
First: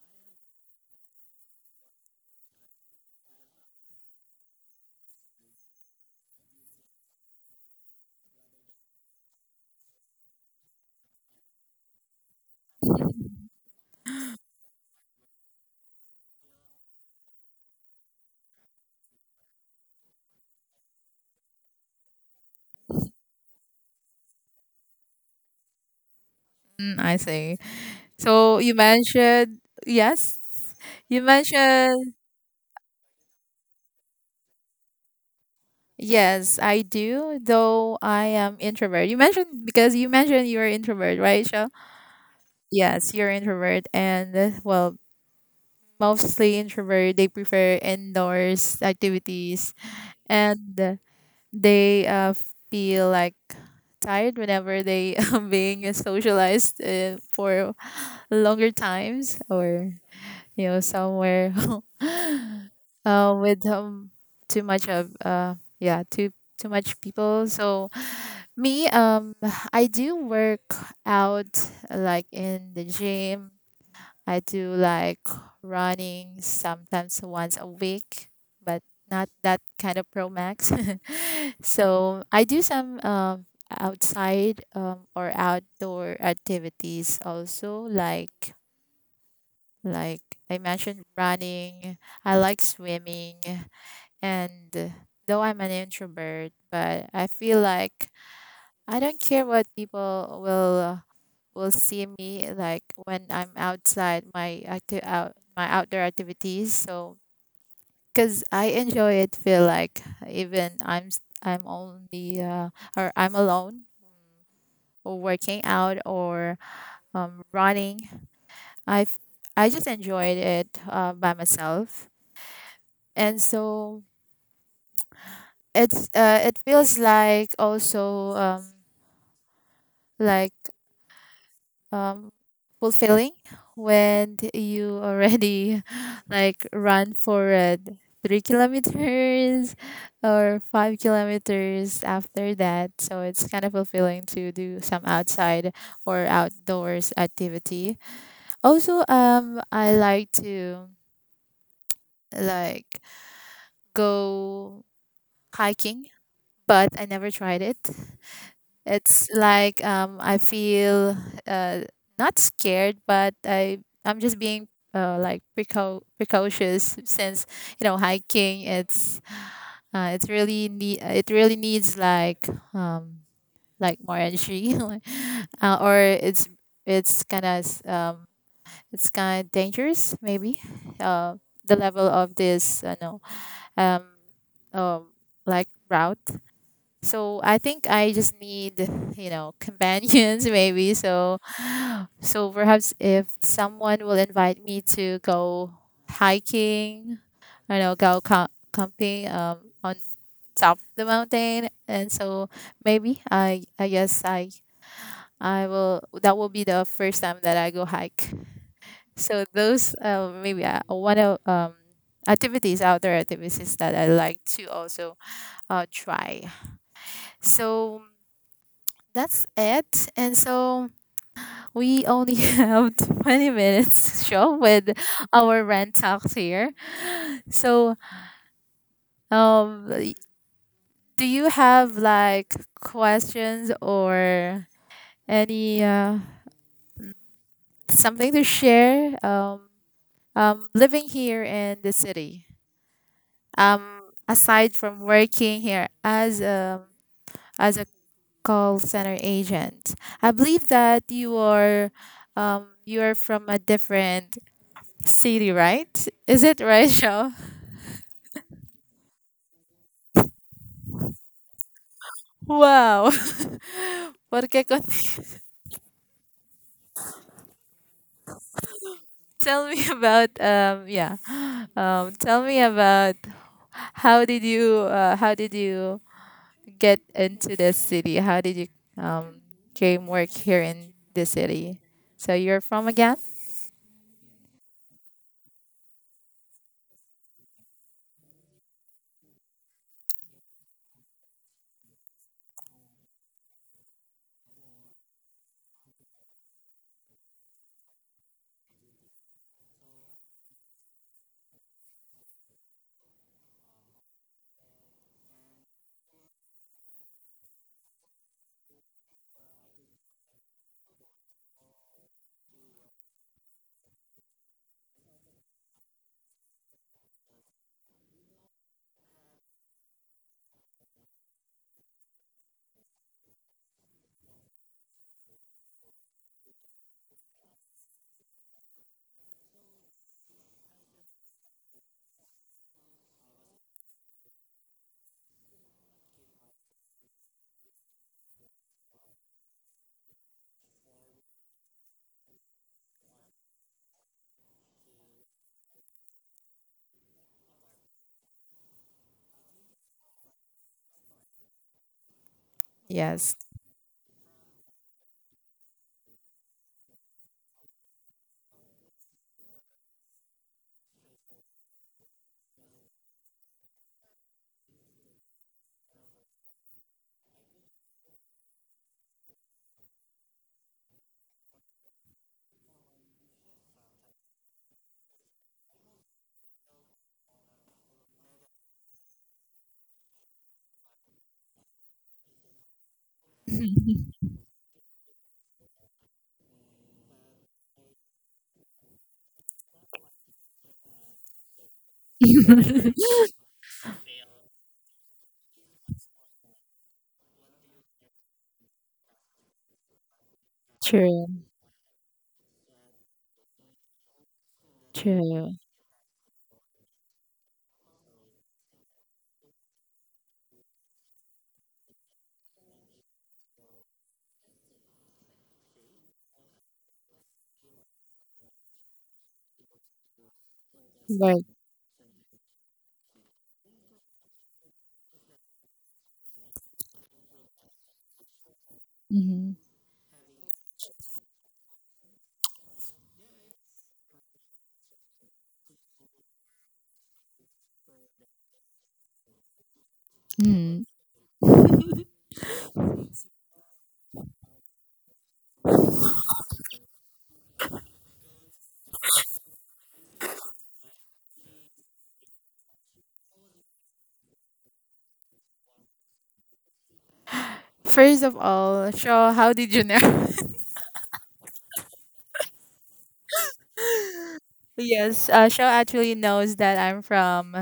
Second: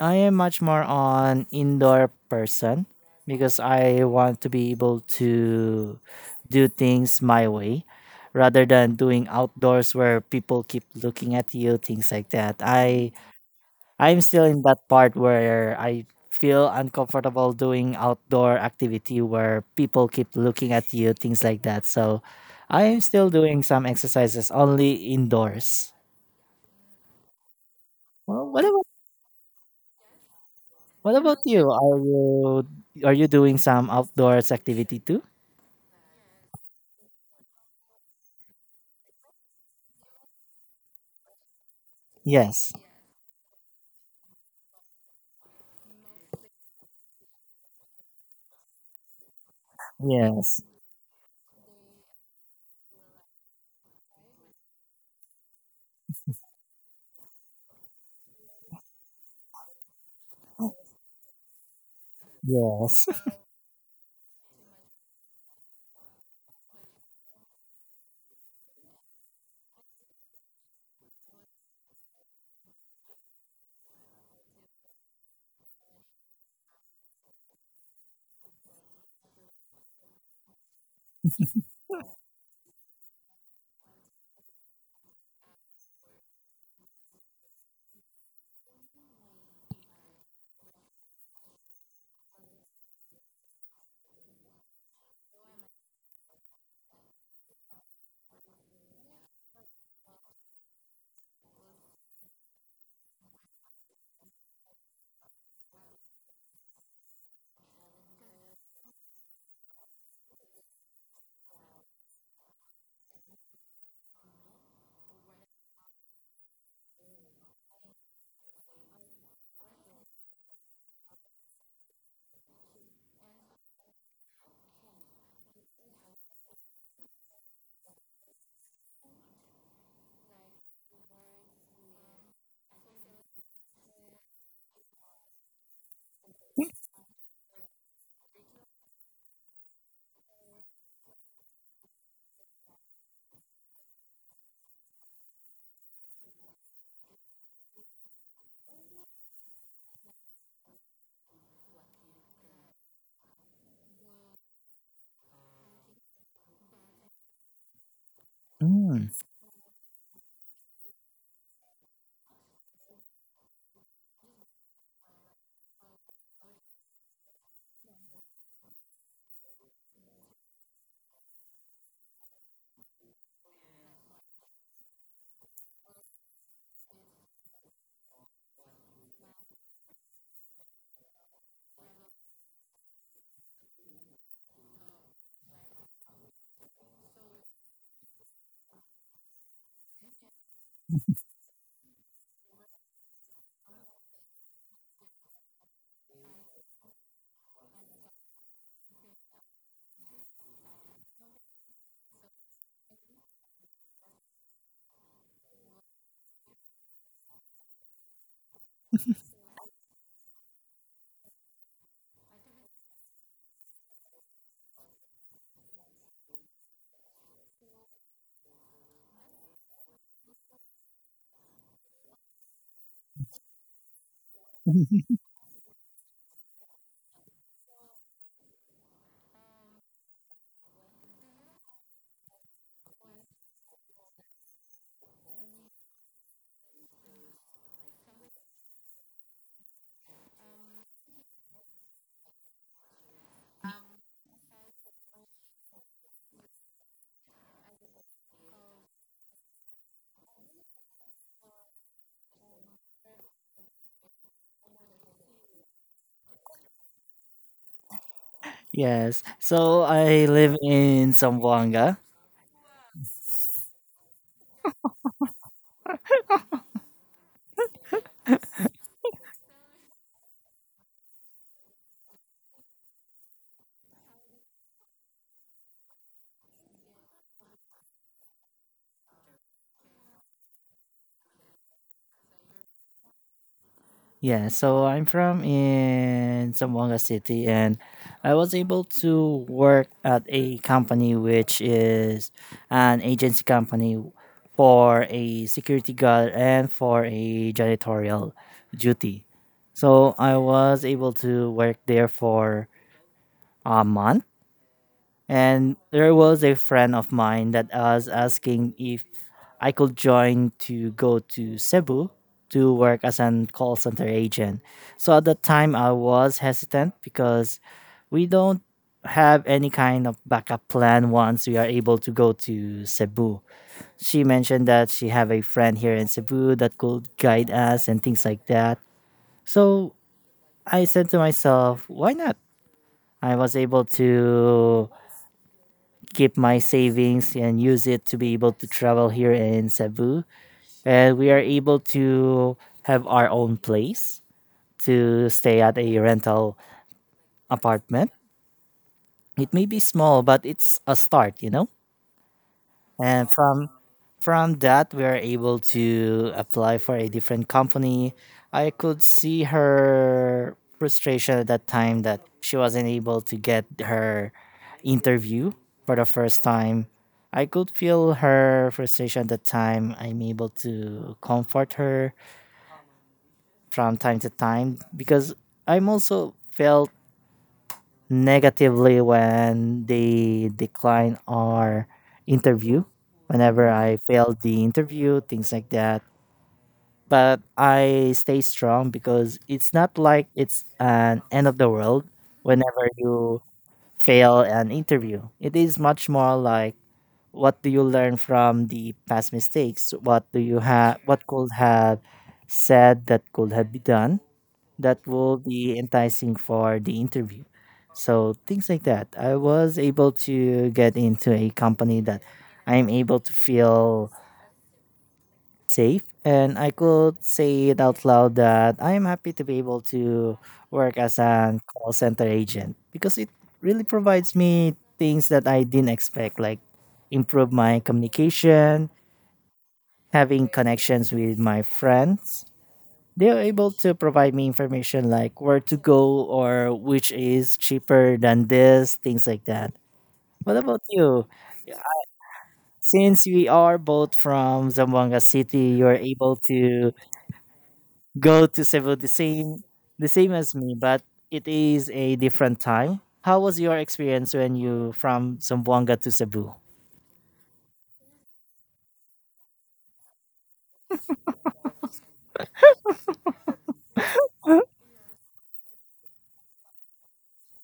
I am much more on indoor person because I want to be able to do things my way rather than doing outdoors where people keep looking at you, things like that. I'm still in that part where I feel uncomfortable doing outdoor activity where people keep looking at you, things like that. So I am still doing some exercises only indoors. Mm, I see. Well, So what you about mentioned. Yes. What You about you? Are mentioned. you are you doing some outdoors activity too? Yes, I do, though I am introvert. Because you mentioned you're introvert, right, Shell? Yes. Yes, you're introvert, and well, mostly introvert, they prefer indoors activities, Yes. and they feel like tired whenever they are being socialized for longer times or, you know, somewhere Yes. with too much of, yeah, too much people. So me, I do work out like in the gym. I do like running sometimes, once a week, but not that kind of pro max. So I do some, outside, or outdoor activities, also like, like I mentioned, running. I like swimming, and though I'm an introvert, but I feel like I don't care what people will see me like when I'm outside my active out my outdoor activities. So because I enjoy it, feel like even I'm only, or I'm alone or working out or, running. I f- I just enjoyed it by myself. And so it feels like also, like, um fulfilling when you already like run for it 3 kilometers or 5 kilometers after that, so it's kind of fulfilling to do some outside or outdoors activity. Also, I like to like go hiking, but I never tried it. Mm, It's like, I feel uh, not scared, but I'm just being, like, precocious, since, you know, hiking. It really needs like, um like, more energy, or it's kind of um it's kind of dangerous maybe. Uh, the level of this, no um um like, route. So I think I just need, you know, companions maybe. So perhaps if someone will invite me to go hiking, I know, go camping, on top of the mountain, and so maybe I guess I will that will be the first time that I go hike. So those, maybe, one of, activities outdoor activities that I like to also try. So that's it. And so we only have 20 minutes show with our rent talks here. So, um, y- do you have like questions or any, something to share? Living here in the city, um, aside from working here as a call center agent, I believe that you are, you are from a different city, right? Is it right, Rachel? yes. So I live in Zamboanga. Wow. Porque tell me about, yeah. Tell me about, how did you get into this city? How did you, um came work here in the city? So you're from again? Yeah, so I'm from in Zamboanga City, and I was able to work at a company which is an agency company for a security guard and for a janitorial duty. So I was able to work there for a month, and there was a friend of mine that was asking if I could join to go to Cebu to work as an call center agent. So at that time, I was hesitant because we don't have any kind of backup plan once we are able to go to Cebu. She mentioned that she have a friend here in Cebu that could guide us and things like that. So I said to myself, why not? I was able to keep my savings and use it to be able to travel here in Cebu. And we are able to have our own place to stay at a rental apartment. It may be small, but it's a start, you know? And Yes. from that we are able to apply for a different company. I could see her frustration at that time that she wasn't able to get her interview for the first time. I could feel her frustration at the time. I'm able to comfort her from time to time because I'm also felt negatively when they decline our interview, whenever I failed the interview, things like that. But I stay strong because it's not like it's an end of the world. Whenever you fail an interview, it is much more like what do you learn from the past mistakes, what do you have, what True, could have said that could have been done that will true. be enticing for the interview. So things like that. I was able to get into a company that I'm able to feel safe, and I could say it out loud that I'm happy to be able to work as But an call center agent because it really provides me things that I didn't expect, like improve my communication, mhm, having connections with my friends. They're able to provide me information like where to go or which is cheaper than this, things like that. What about mhm. you? Since we are both from Zamboanga City, you're able to go to Cebu the same as me, but it is a different time. How was your experience when you from Zamboanga to Cebu? First of all, Shaw, how did you know? Yes, Shaw actually knows that I'm from,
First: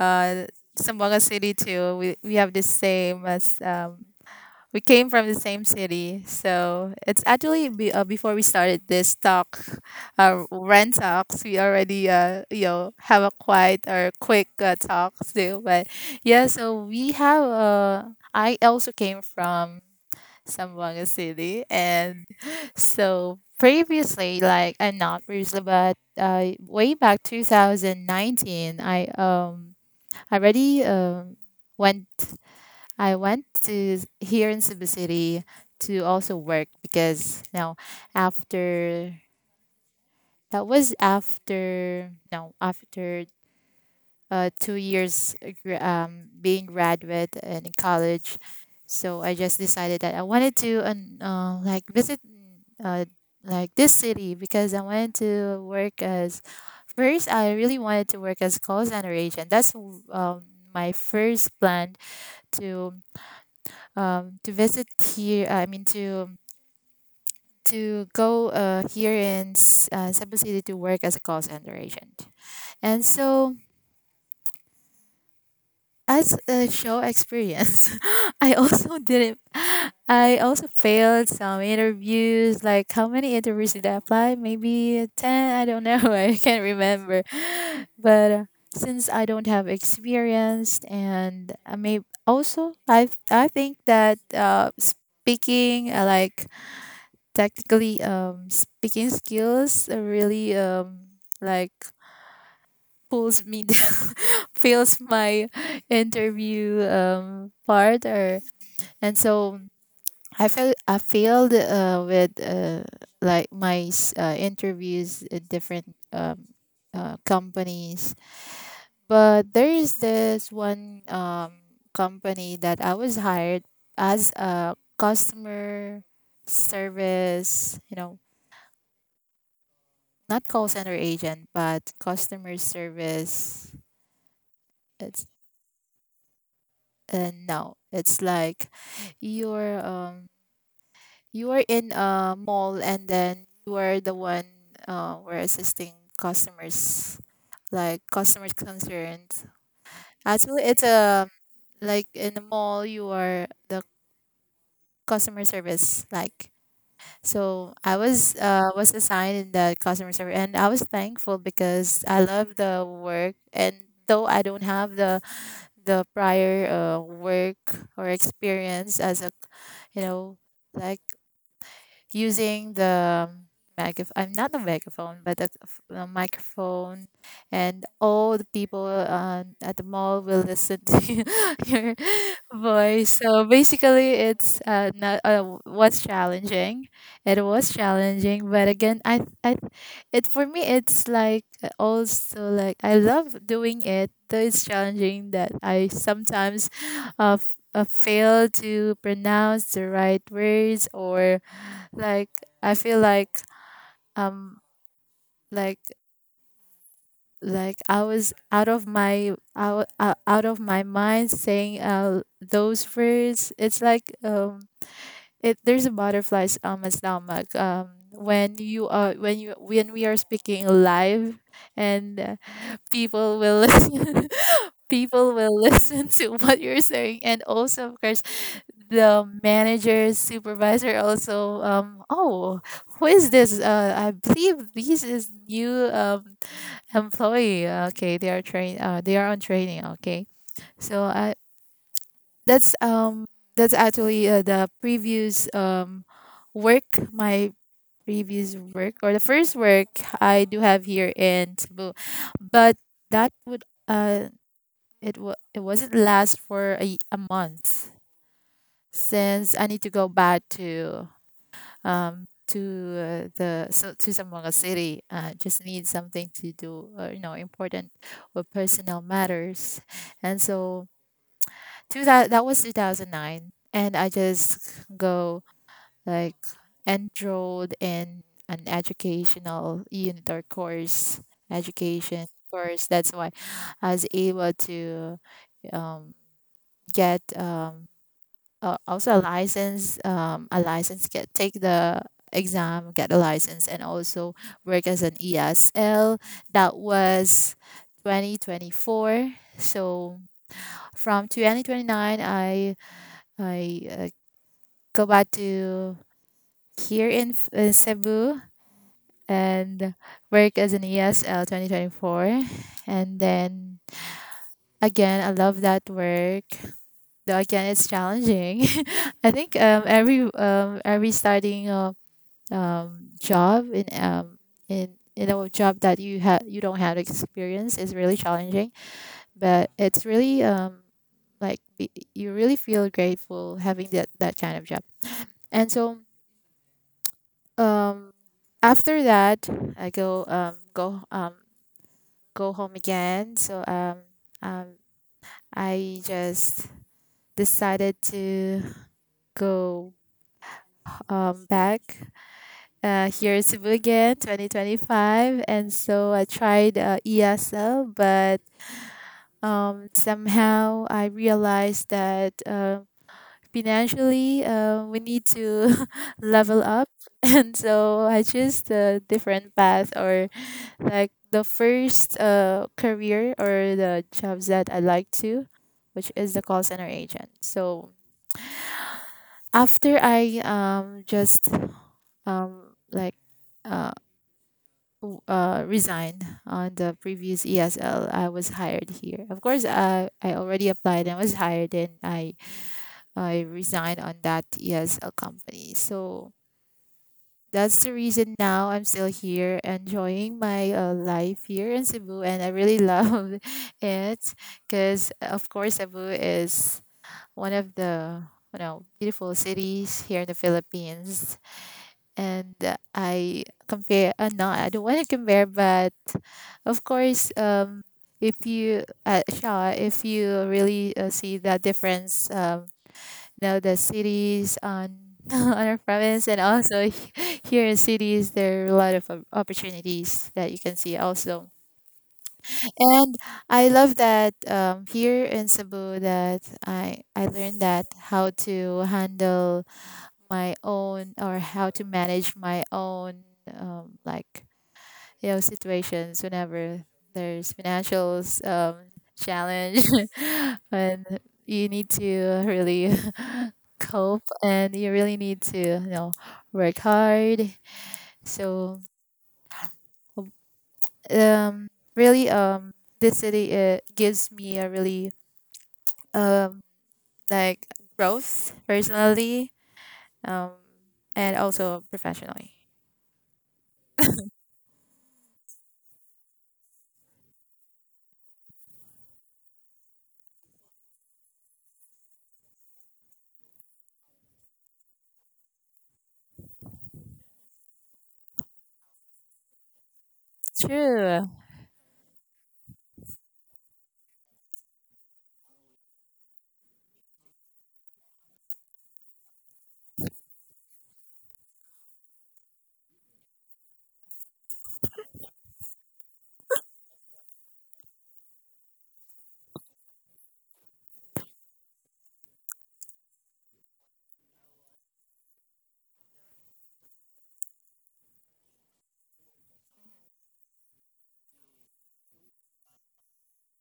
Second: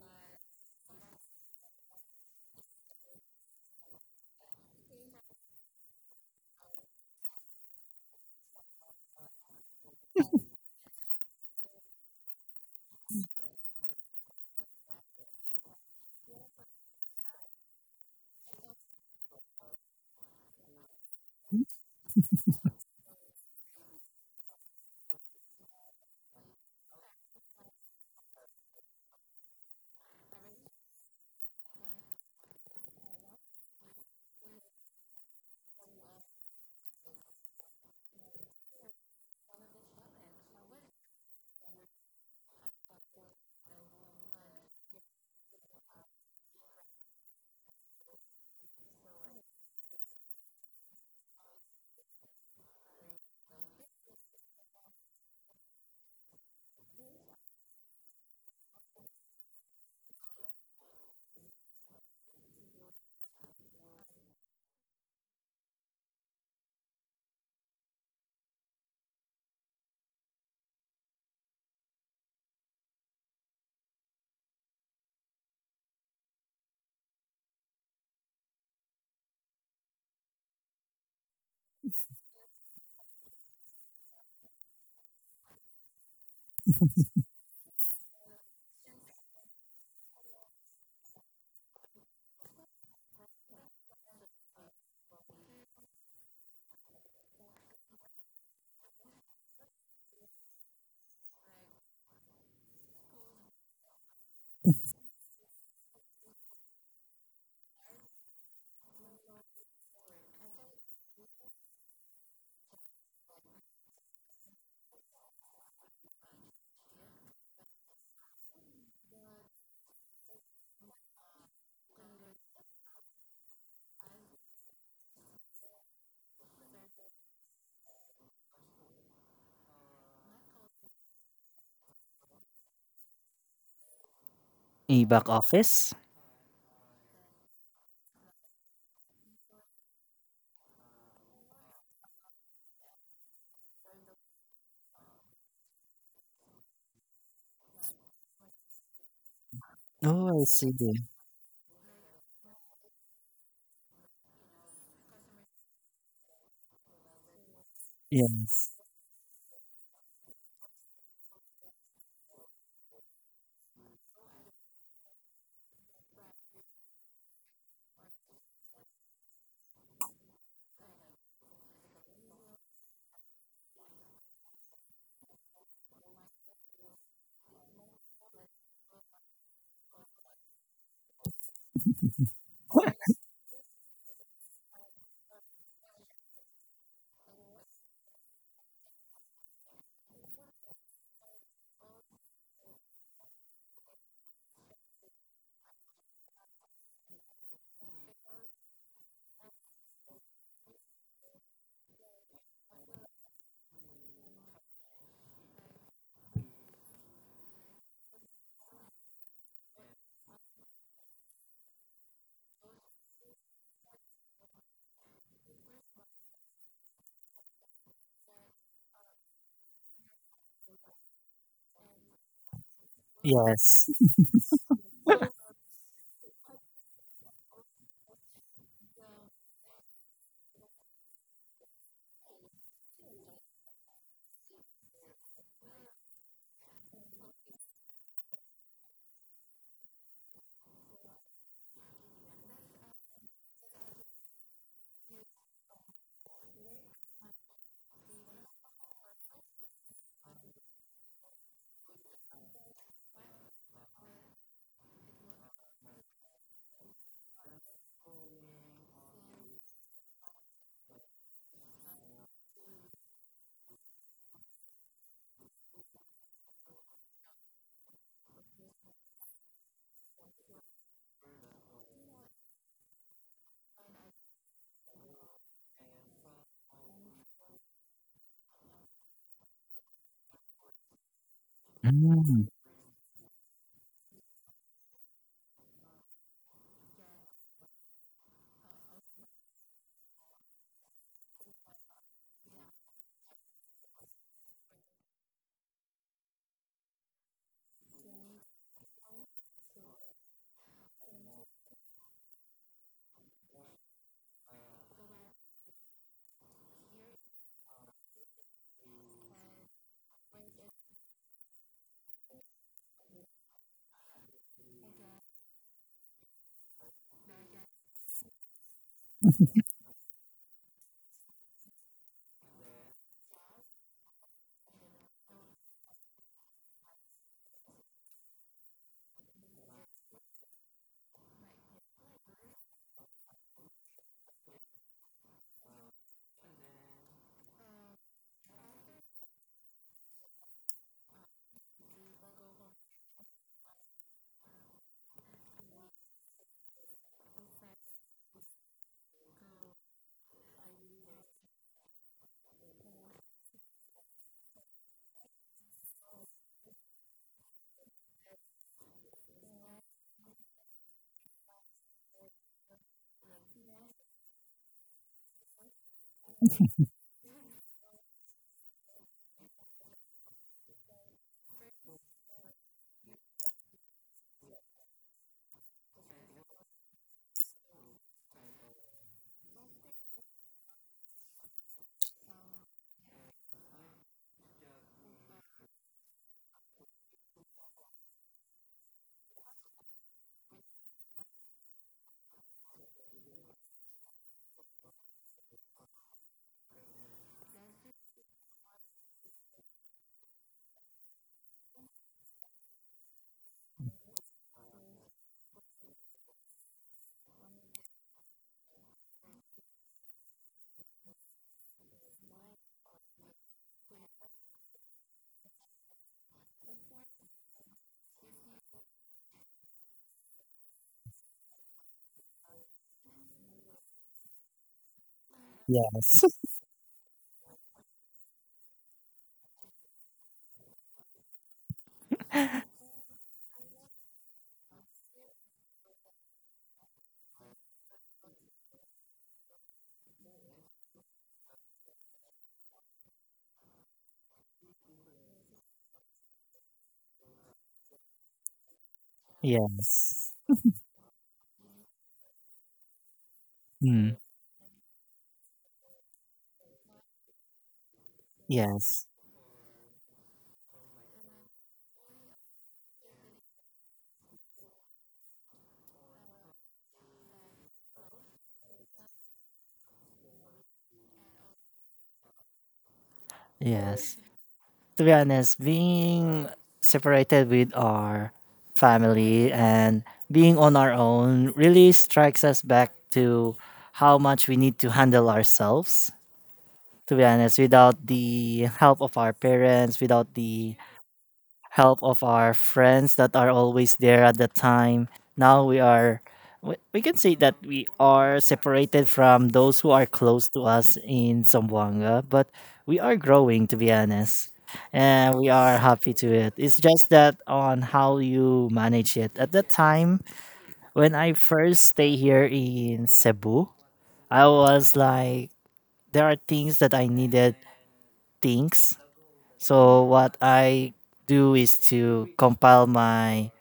uh, Zamboanga City too. We have the same as, we came from the same city, so it's actually be, before we started this talk, rent talks. We already, you know, have a quite or quick, talk too, but yeah. So we have, I also came from Zamboanga City, and so previously, like, I'm not previously, but way back 2019, I already, went. I went to here in Cebu City to also work, because now, after, that was after, no, after, 2 years, being graduate and in college. So I just decided that I wanted to, like visit, uh, like this city, because I wanted to work as, first I really wanted to work as call center agent. That's, my first plan to, visit here. I mean, to go, here in Cebu City to work as a call center agent. And so, as a show experience, I also didn't. I also failed some interviews. Like, how many interviews did I apply? Maybe 10. I don't know. I can't remember. But since I don't have experience, and I may also, I think that, speaking, like, technically, speaking skills, really, like, pulls me down, fails my interview, part, or, and so I felt I failed, with, like, my interviews at different, companies. But there is this one, company that I was hired as a customer service, you know, not call center agent, but customer service. A It's back office? No, It's like you're, you are in a mall, and then you are the one, we're assisting customers, like customers concerns. Oh, I Actually, see. it's a, like, in the mall you are the customer service, like. So I Yeah. was uh was assigned in the customer service, and I was thankful because I love the work. And though I don't have the prior, work or experience as a, you know, like, using the megaphone. I'm not the megaphone, but the microphone, and all the people, at the mall will listen to your voice. So basically, it's, not, what's challenging. It was challenging, but again, I it for me it's like, also like, I love doing it. Though it's challenging that I sometimes, fail to pronounce the right words, or like, I feel like, um like, I was out of my mind saying, those words. It's like, it, there's a butterflies on my stomach, when you are, when we are speaking live, and, people will Yes. listen, people will listen to what you're saying, and also, of course, the manager, supervisor also, oh, who is this, I believe this is new, employee, okay, they are train they are on training, okay. So i that's, that's actually, the previous, work my previous work, or the first work I do have here in Cebu. But that would it wa it wasn't last for a month, since I need to go back to, to the so to Zamboanga City. Just need something to do, you know, important or personal matters. And so to that, that was 2009, and I just go like enrolled in an educational unit, or course, education Mm, course. That's why I was able to, um, get, also, a license get take the exam, get a license, and also work as an ESL. That was 2024. So from 2029, I go back to here in Cebu and work as an ESL 2024. And then, again, I love that work. Though, again, it's challenging. I think, every, every starting, job in, in a job that you have, you don't have experience, is really challenging. But it's really, like, you really feel grateful having that kind of job. And so, um, after that, I go home again. So, um, I just decided to go, back, here in Cebu again, 2025. And so I tried, ESL, but, somehow I realized that, financially, we need to level up. And so I choose the different path, or like, the first, career, or the jobs that I like to, which is the call center agent. So after I, just, um, like uh, resigned on the previous ESL, I was hired here. Of course, I already applied and was hired, and I resigned on that ESL company. So that's the reason now I'm still here, enjoying my, life here in Cebu, and I really love it, because, of course, Cebu is one of the, you know, beautiful cities here in the Philippines. And I compare. No, I don't want to compare, but of course, if you, Shaw, if you really, see the difference, now the cities on on our yes. province, and also here in cities, there are a lot of opportunities that you can see also. And I love that, here in Cebu, that I learned that how to handle my own, or how to manage my own, like, you know, situations, whenever there's financials, challenge Yes. and you need to really Mm, cope, and you really need to, you know, work hard. So, yes. um really, this city, it gives me a really, um like, growth personally, um and also professionally. Yes. To be honest, being separated with our family and being on our own really strikes us back to how much we need to handle ourselves. To be honest, without the help of our parents, without the True. help of our friends that are always there at the time. Now we are, we can say that we are separated from those who are close to us in Zamboanga, but we are growing, to be honest. And we are happy to it. It's just that on how you manage it. At the time, when I first stay here in Cebu, I was like, there are things that I needed things, so what I do is to compile my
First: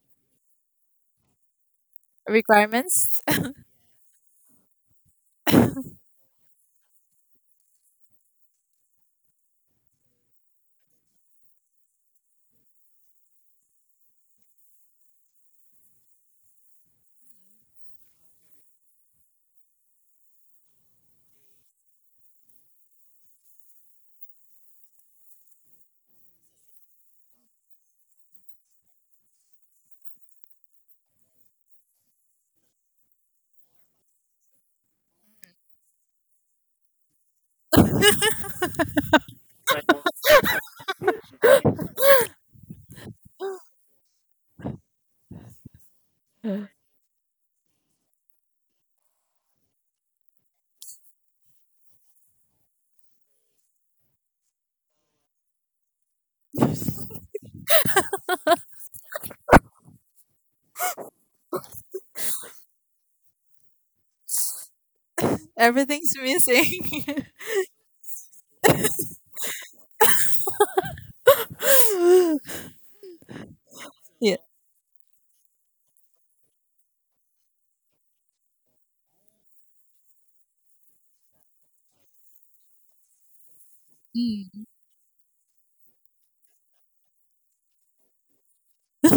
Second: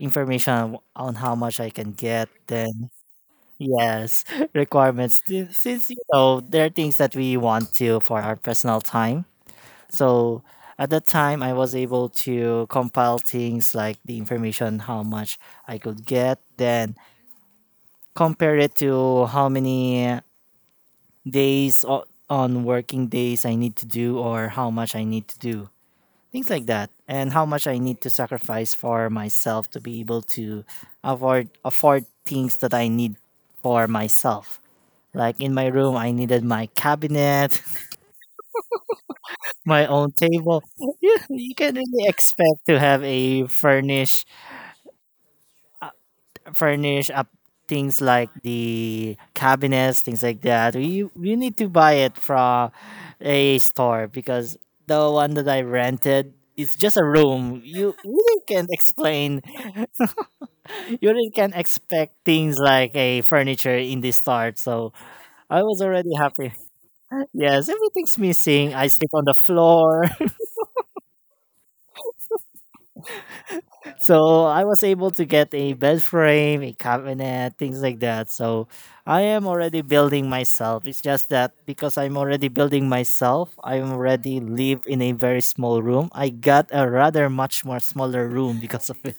information on how much I can get. Then Requirements. yes, requirements. Thi- Since you know there are things that we want to for our personal time. So at that time, I was able to compile things like the information how much I could get. Then compare it to how many days o- on working days I need to do or how much I need to do, things like that, and how much I need to sacrifice for myself to be able to afford things that I need for myself, like in my room I needed my cabinet, my own table. You can really expect to have a furnish up, things like the cabinets, things like that. We need to buy it from a store because the one that I rented is just a room. You really can't explain, you really can expect things like a furniture in the start. So I was Everything's already happy. missing. Yes, everything's missing. I sleep on the floor. Yeah. So I was able to get a bed frame, a cabinet, things like that. So I am already building myself. It's just that because I'm already building myself, I already Mm. live in a very small room. I got a rather much more smaller room because of it.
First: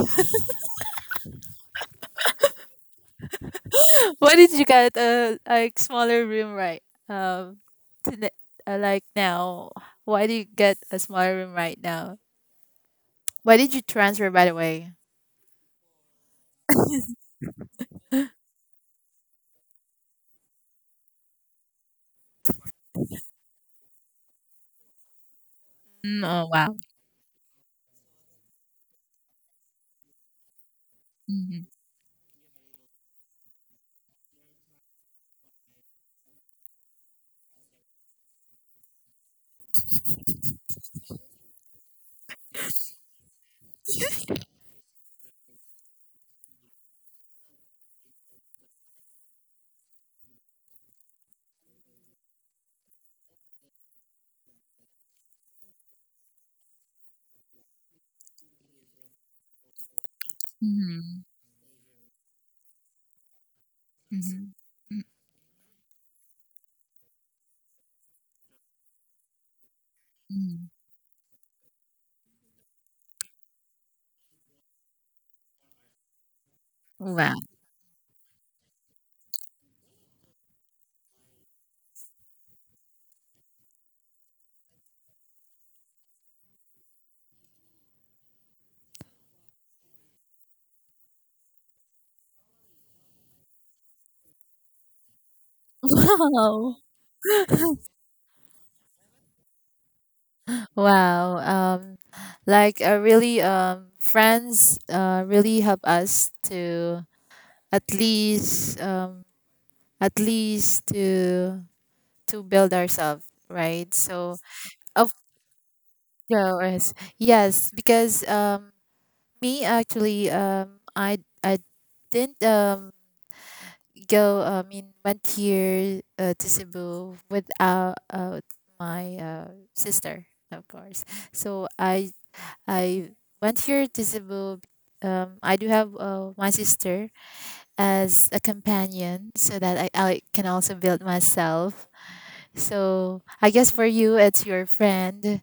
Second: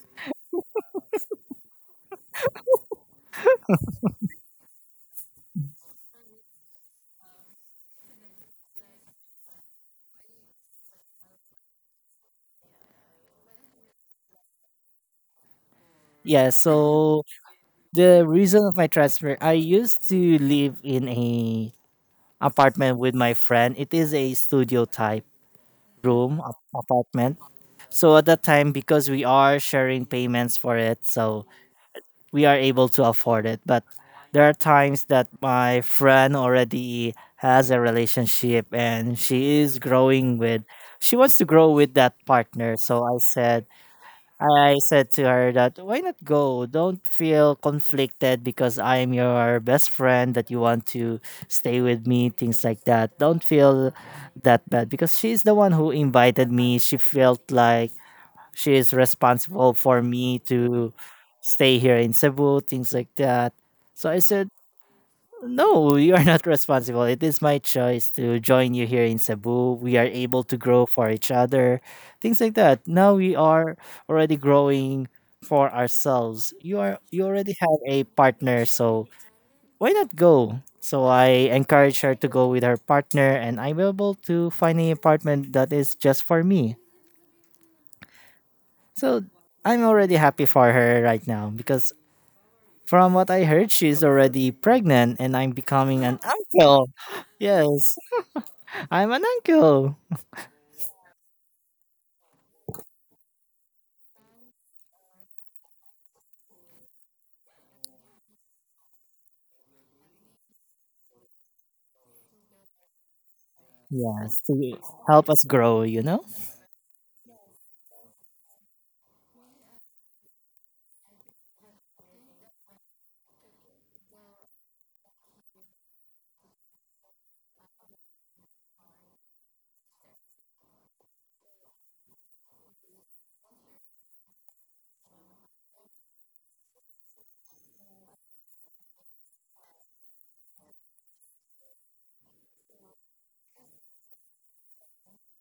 Why did you get a like smaller room, right? Um, Today, like now, why do you get a smaller room right now? Why did you transfer, by the way? Yeah, so the reason of my transfer, I used to live in a apartment with my friend. It is a studio type Mm, room oh ap- wow. apartment. So at that time, because we are sharing payments for it, so Hmm. we are able to afford it. But there are times that my friend already has a relationship and she is growing with she wants to grow with that partner. So I said to her that why not go? Don't feel conflicted because I am your best friend that you want to stay with me, things like that. Don't feel that bad because she's the one who invited me. She felt like she is responsible for me to Hmm. stay here in Cebu, things like that. So I Hmm. said, no, you are not responsible. It is my choice to join you here in Cebu. We are able to grow for each other, things like that. Now we are already growing for ourselves. You are you Wow. already have a partner, so why not go? So I encourage her to go with her partner, and I'm able to find an apartment that is just for me. So I'm already happy for her right now because from what I heard, she's already pregnant, and I'm becoming an Wow. uncle. Yes. I'm an uncle. Wow. Um, like, really, friends, really help us to at least, at least to build ourselves, right? So Yes, to of help us grow, you know? course, yes, because, me actually, I didn't, go, I mean, went here, to Cebu without, my, sister, of course. So I went here to Cebu, I do have, my sister as a companion, so that I can also build myself. So I guess for you, it's your friend,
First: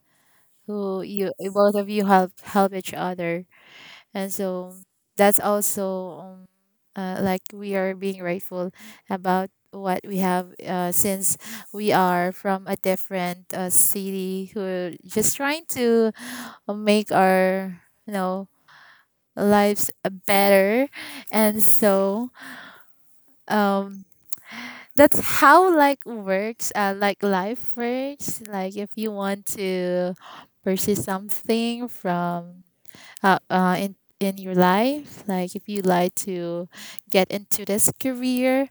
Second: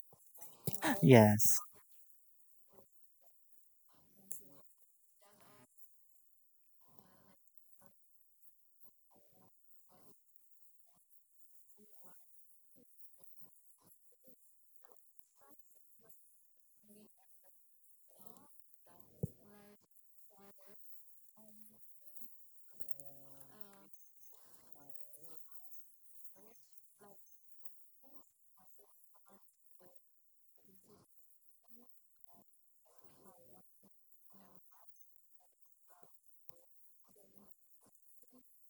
who you Yes, both of you help each other, and so that's also, um, like, we are being grateful about what we have, since we are from a different, city, who are just trying to make our, you know, lives better. And so, um that's how, like life works. Like, if you want to pursue something from, in your life, like, if you like to get into this career,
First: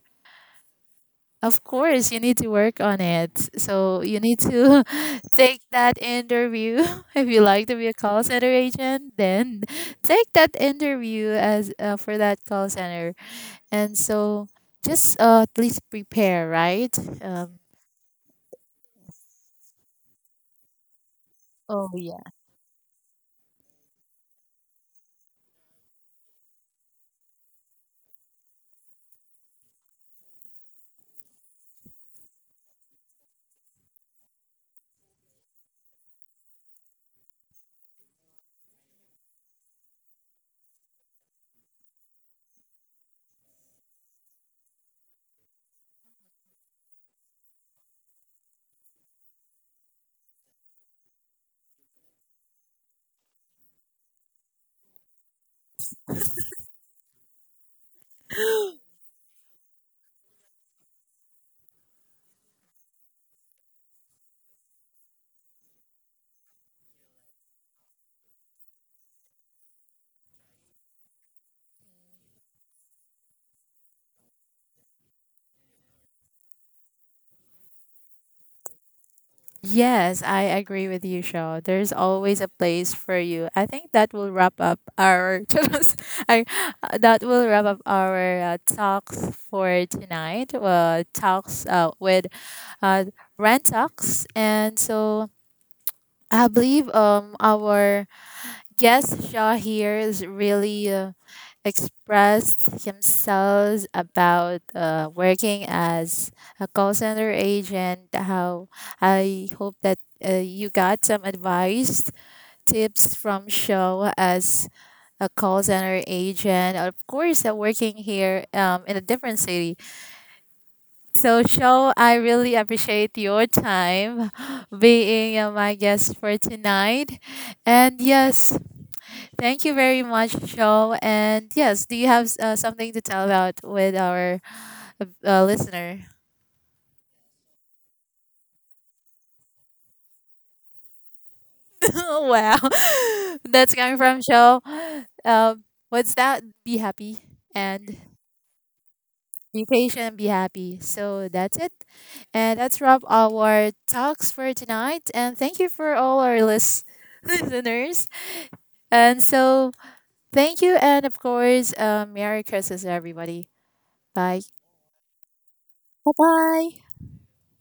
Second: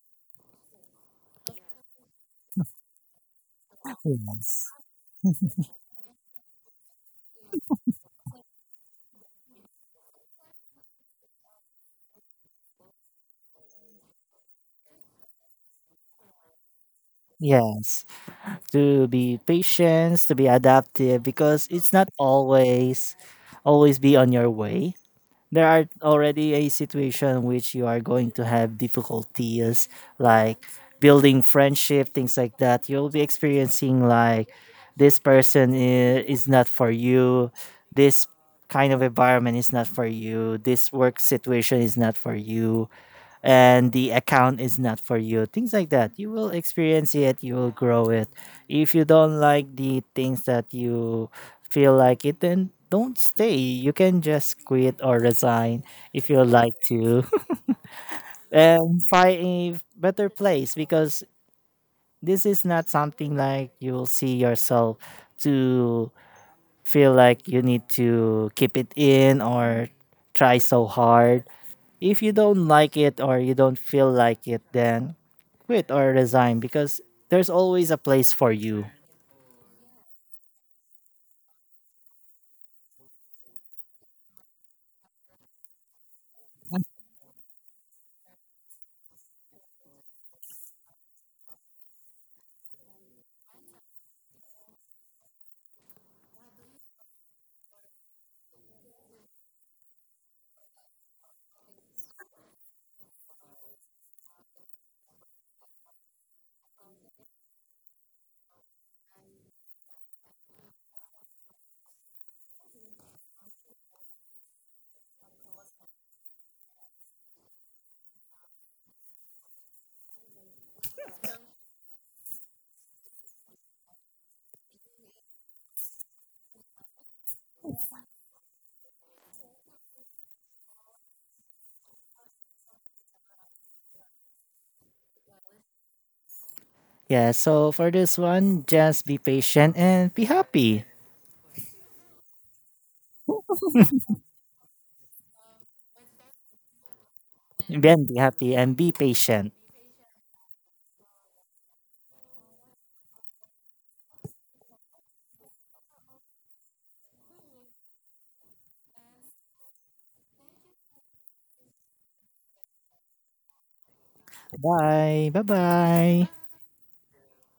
of course you need to work on it. So you need yes, to take that interview. If you like to be a call center agent, then take that interview, as, for that call center. And so, just, at least prepare, right? Yes. To be patient, to be adaptive, because Oh, it's not yeah. always, always be on your way. There are already a situation which you are going to have difficulties, like building friendship, things like that. You'll be experiencing like this person is not for you, this kind of environment is not for you, this work situation is not for you, and the account is not for you. Things like that. You will experience it, you will grow it. If you don't like the things that you feel like it, then don't stay. You can just quit or resign if you like to and find a better place because this is not something like you will see yourself to feel like you need to keep it in or try so hard. If you don't like it or you don't feel like it, then quit or resign because there's always a place for you. Yes, I agree with you, Shaw. There's always a place for you. I think that will wrap up our Charos. I, that will wrap up our, talks for tonight. Talks, with, uh, Rant Talks. And so I believe, our. Yes, Shahir is really, expressed himself about, working as a call center agent. How, I hope that, you got some advice, tips from Show as a call center agent. Of course, working here, in a different city. So, Show, I really appreciate your time being, my guest for tonight. And yes, thank you very much, Joe. And yes, do you have, something to tell about with our, listener? Yeah, so for this one, just be patient and be happy. Wow, that's coming from Joe. Um, what's that? Be happy and Then be happy and be patient. be patient and be happy. So that's it. And that's wrap our talks for tonight. And thank you for all our listeners. And so, thank you. And of course, Merry Christmas, everybody. Bye. Bye. Bye bye. Bye-bye.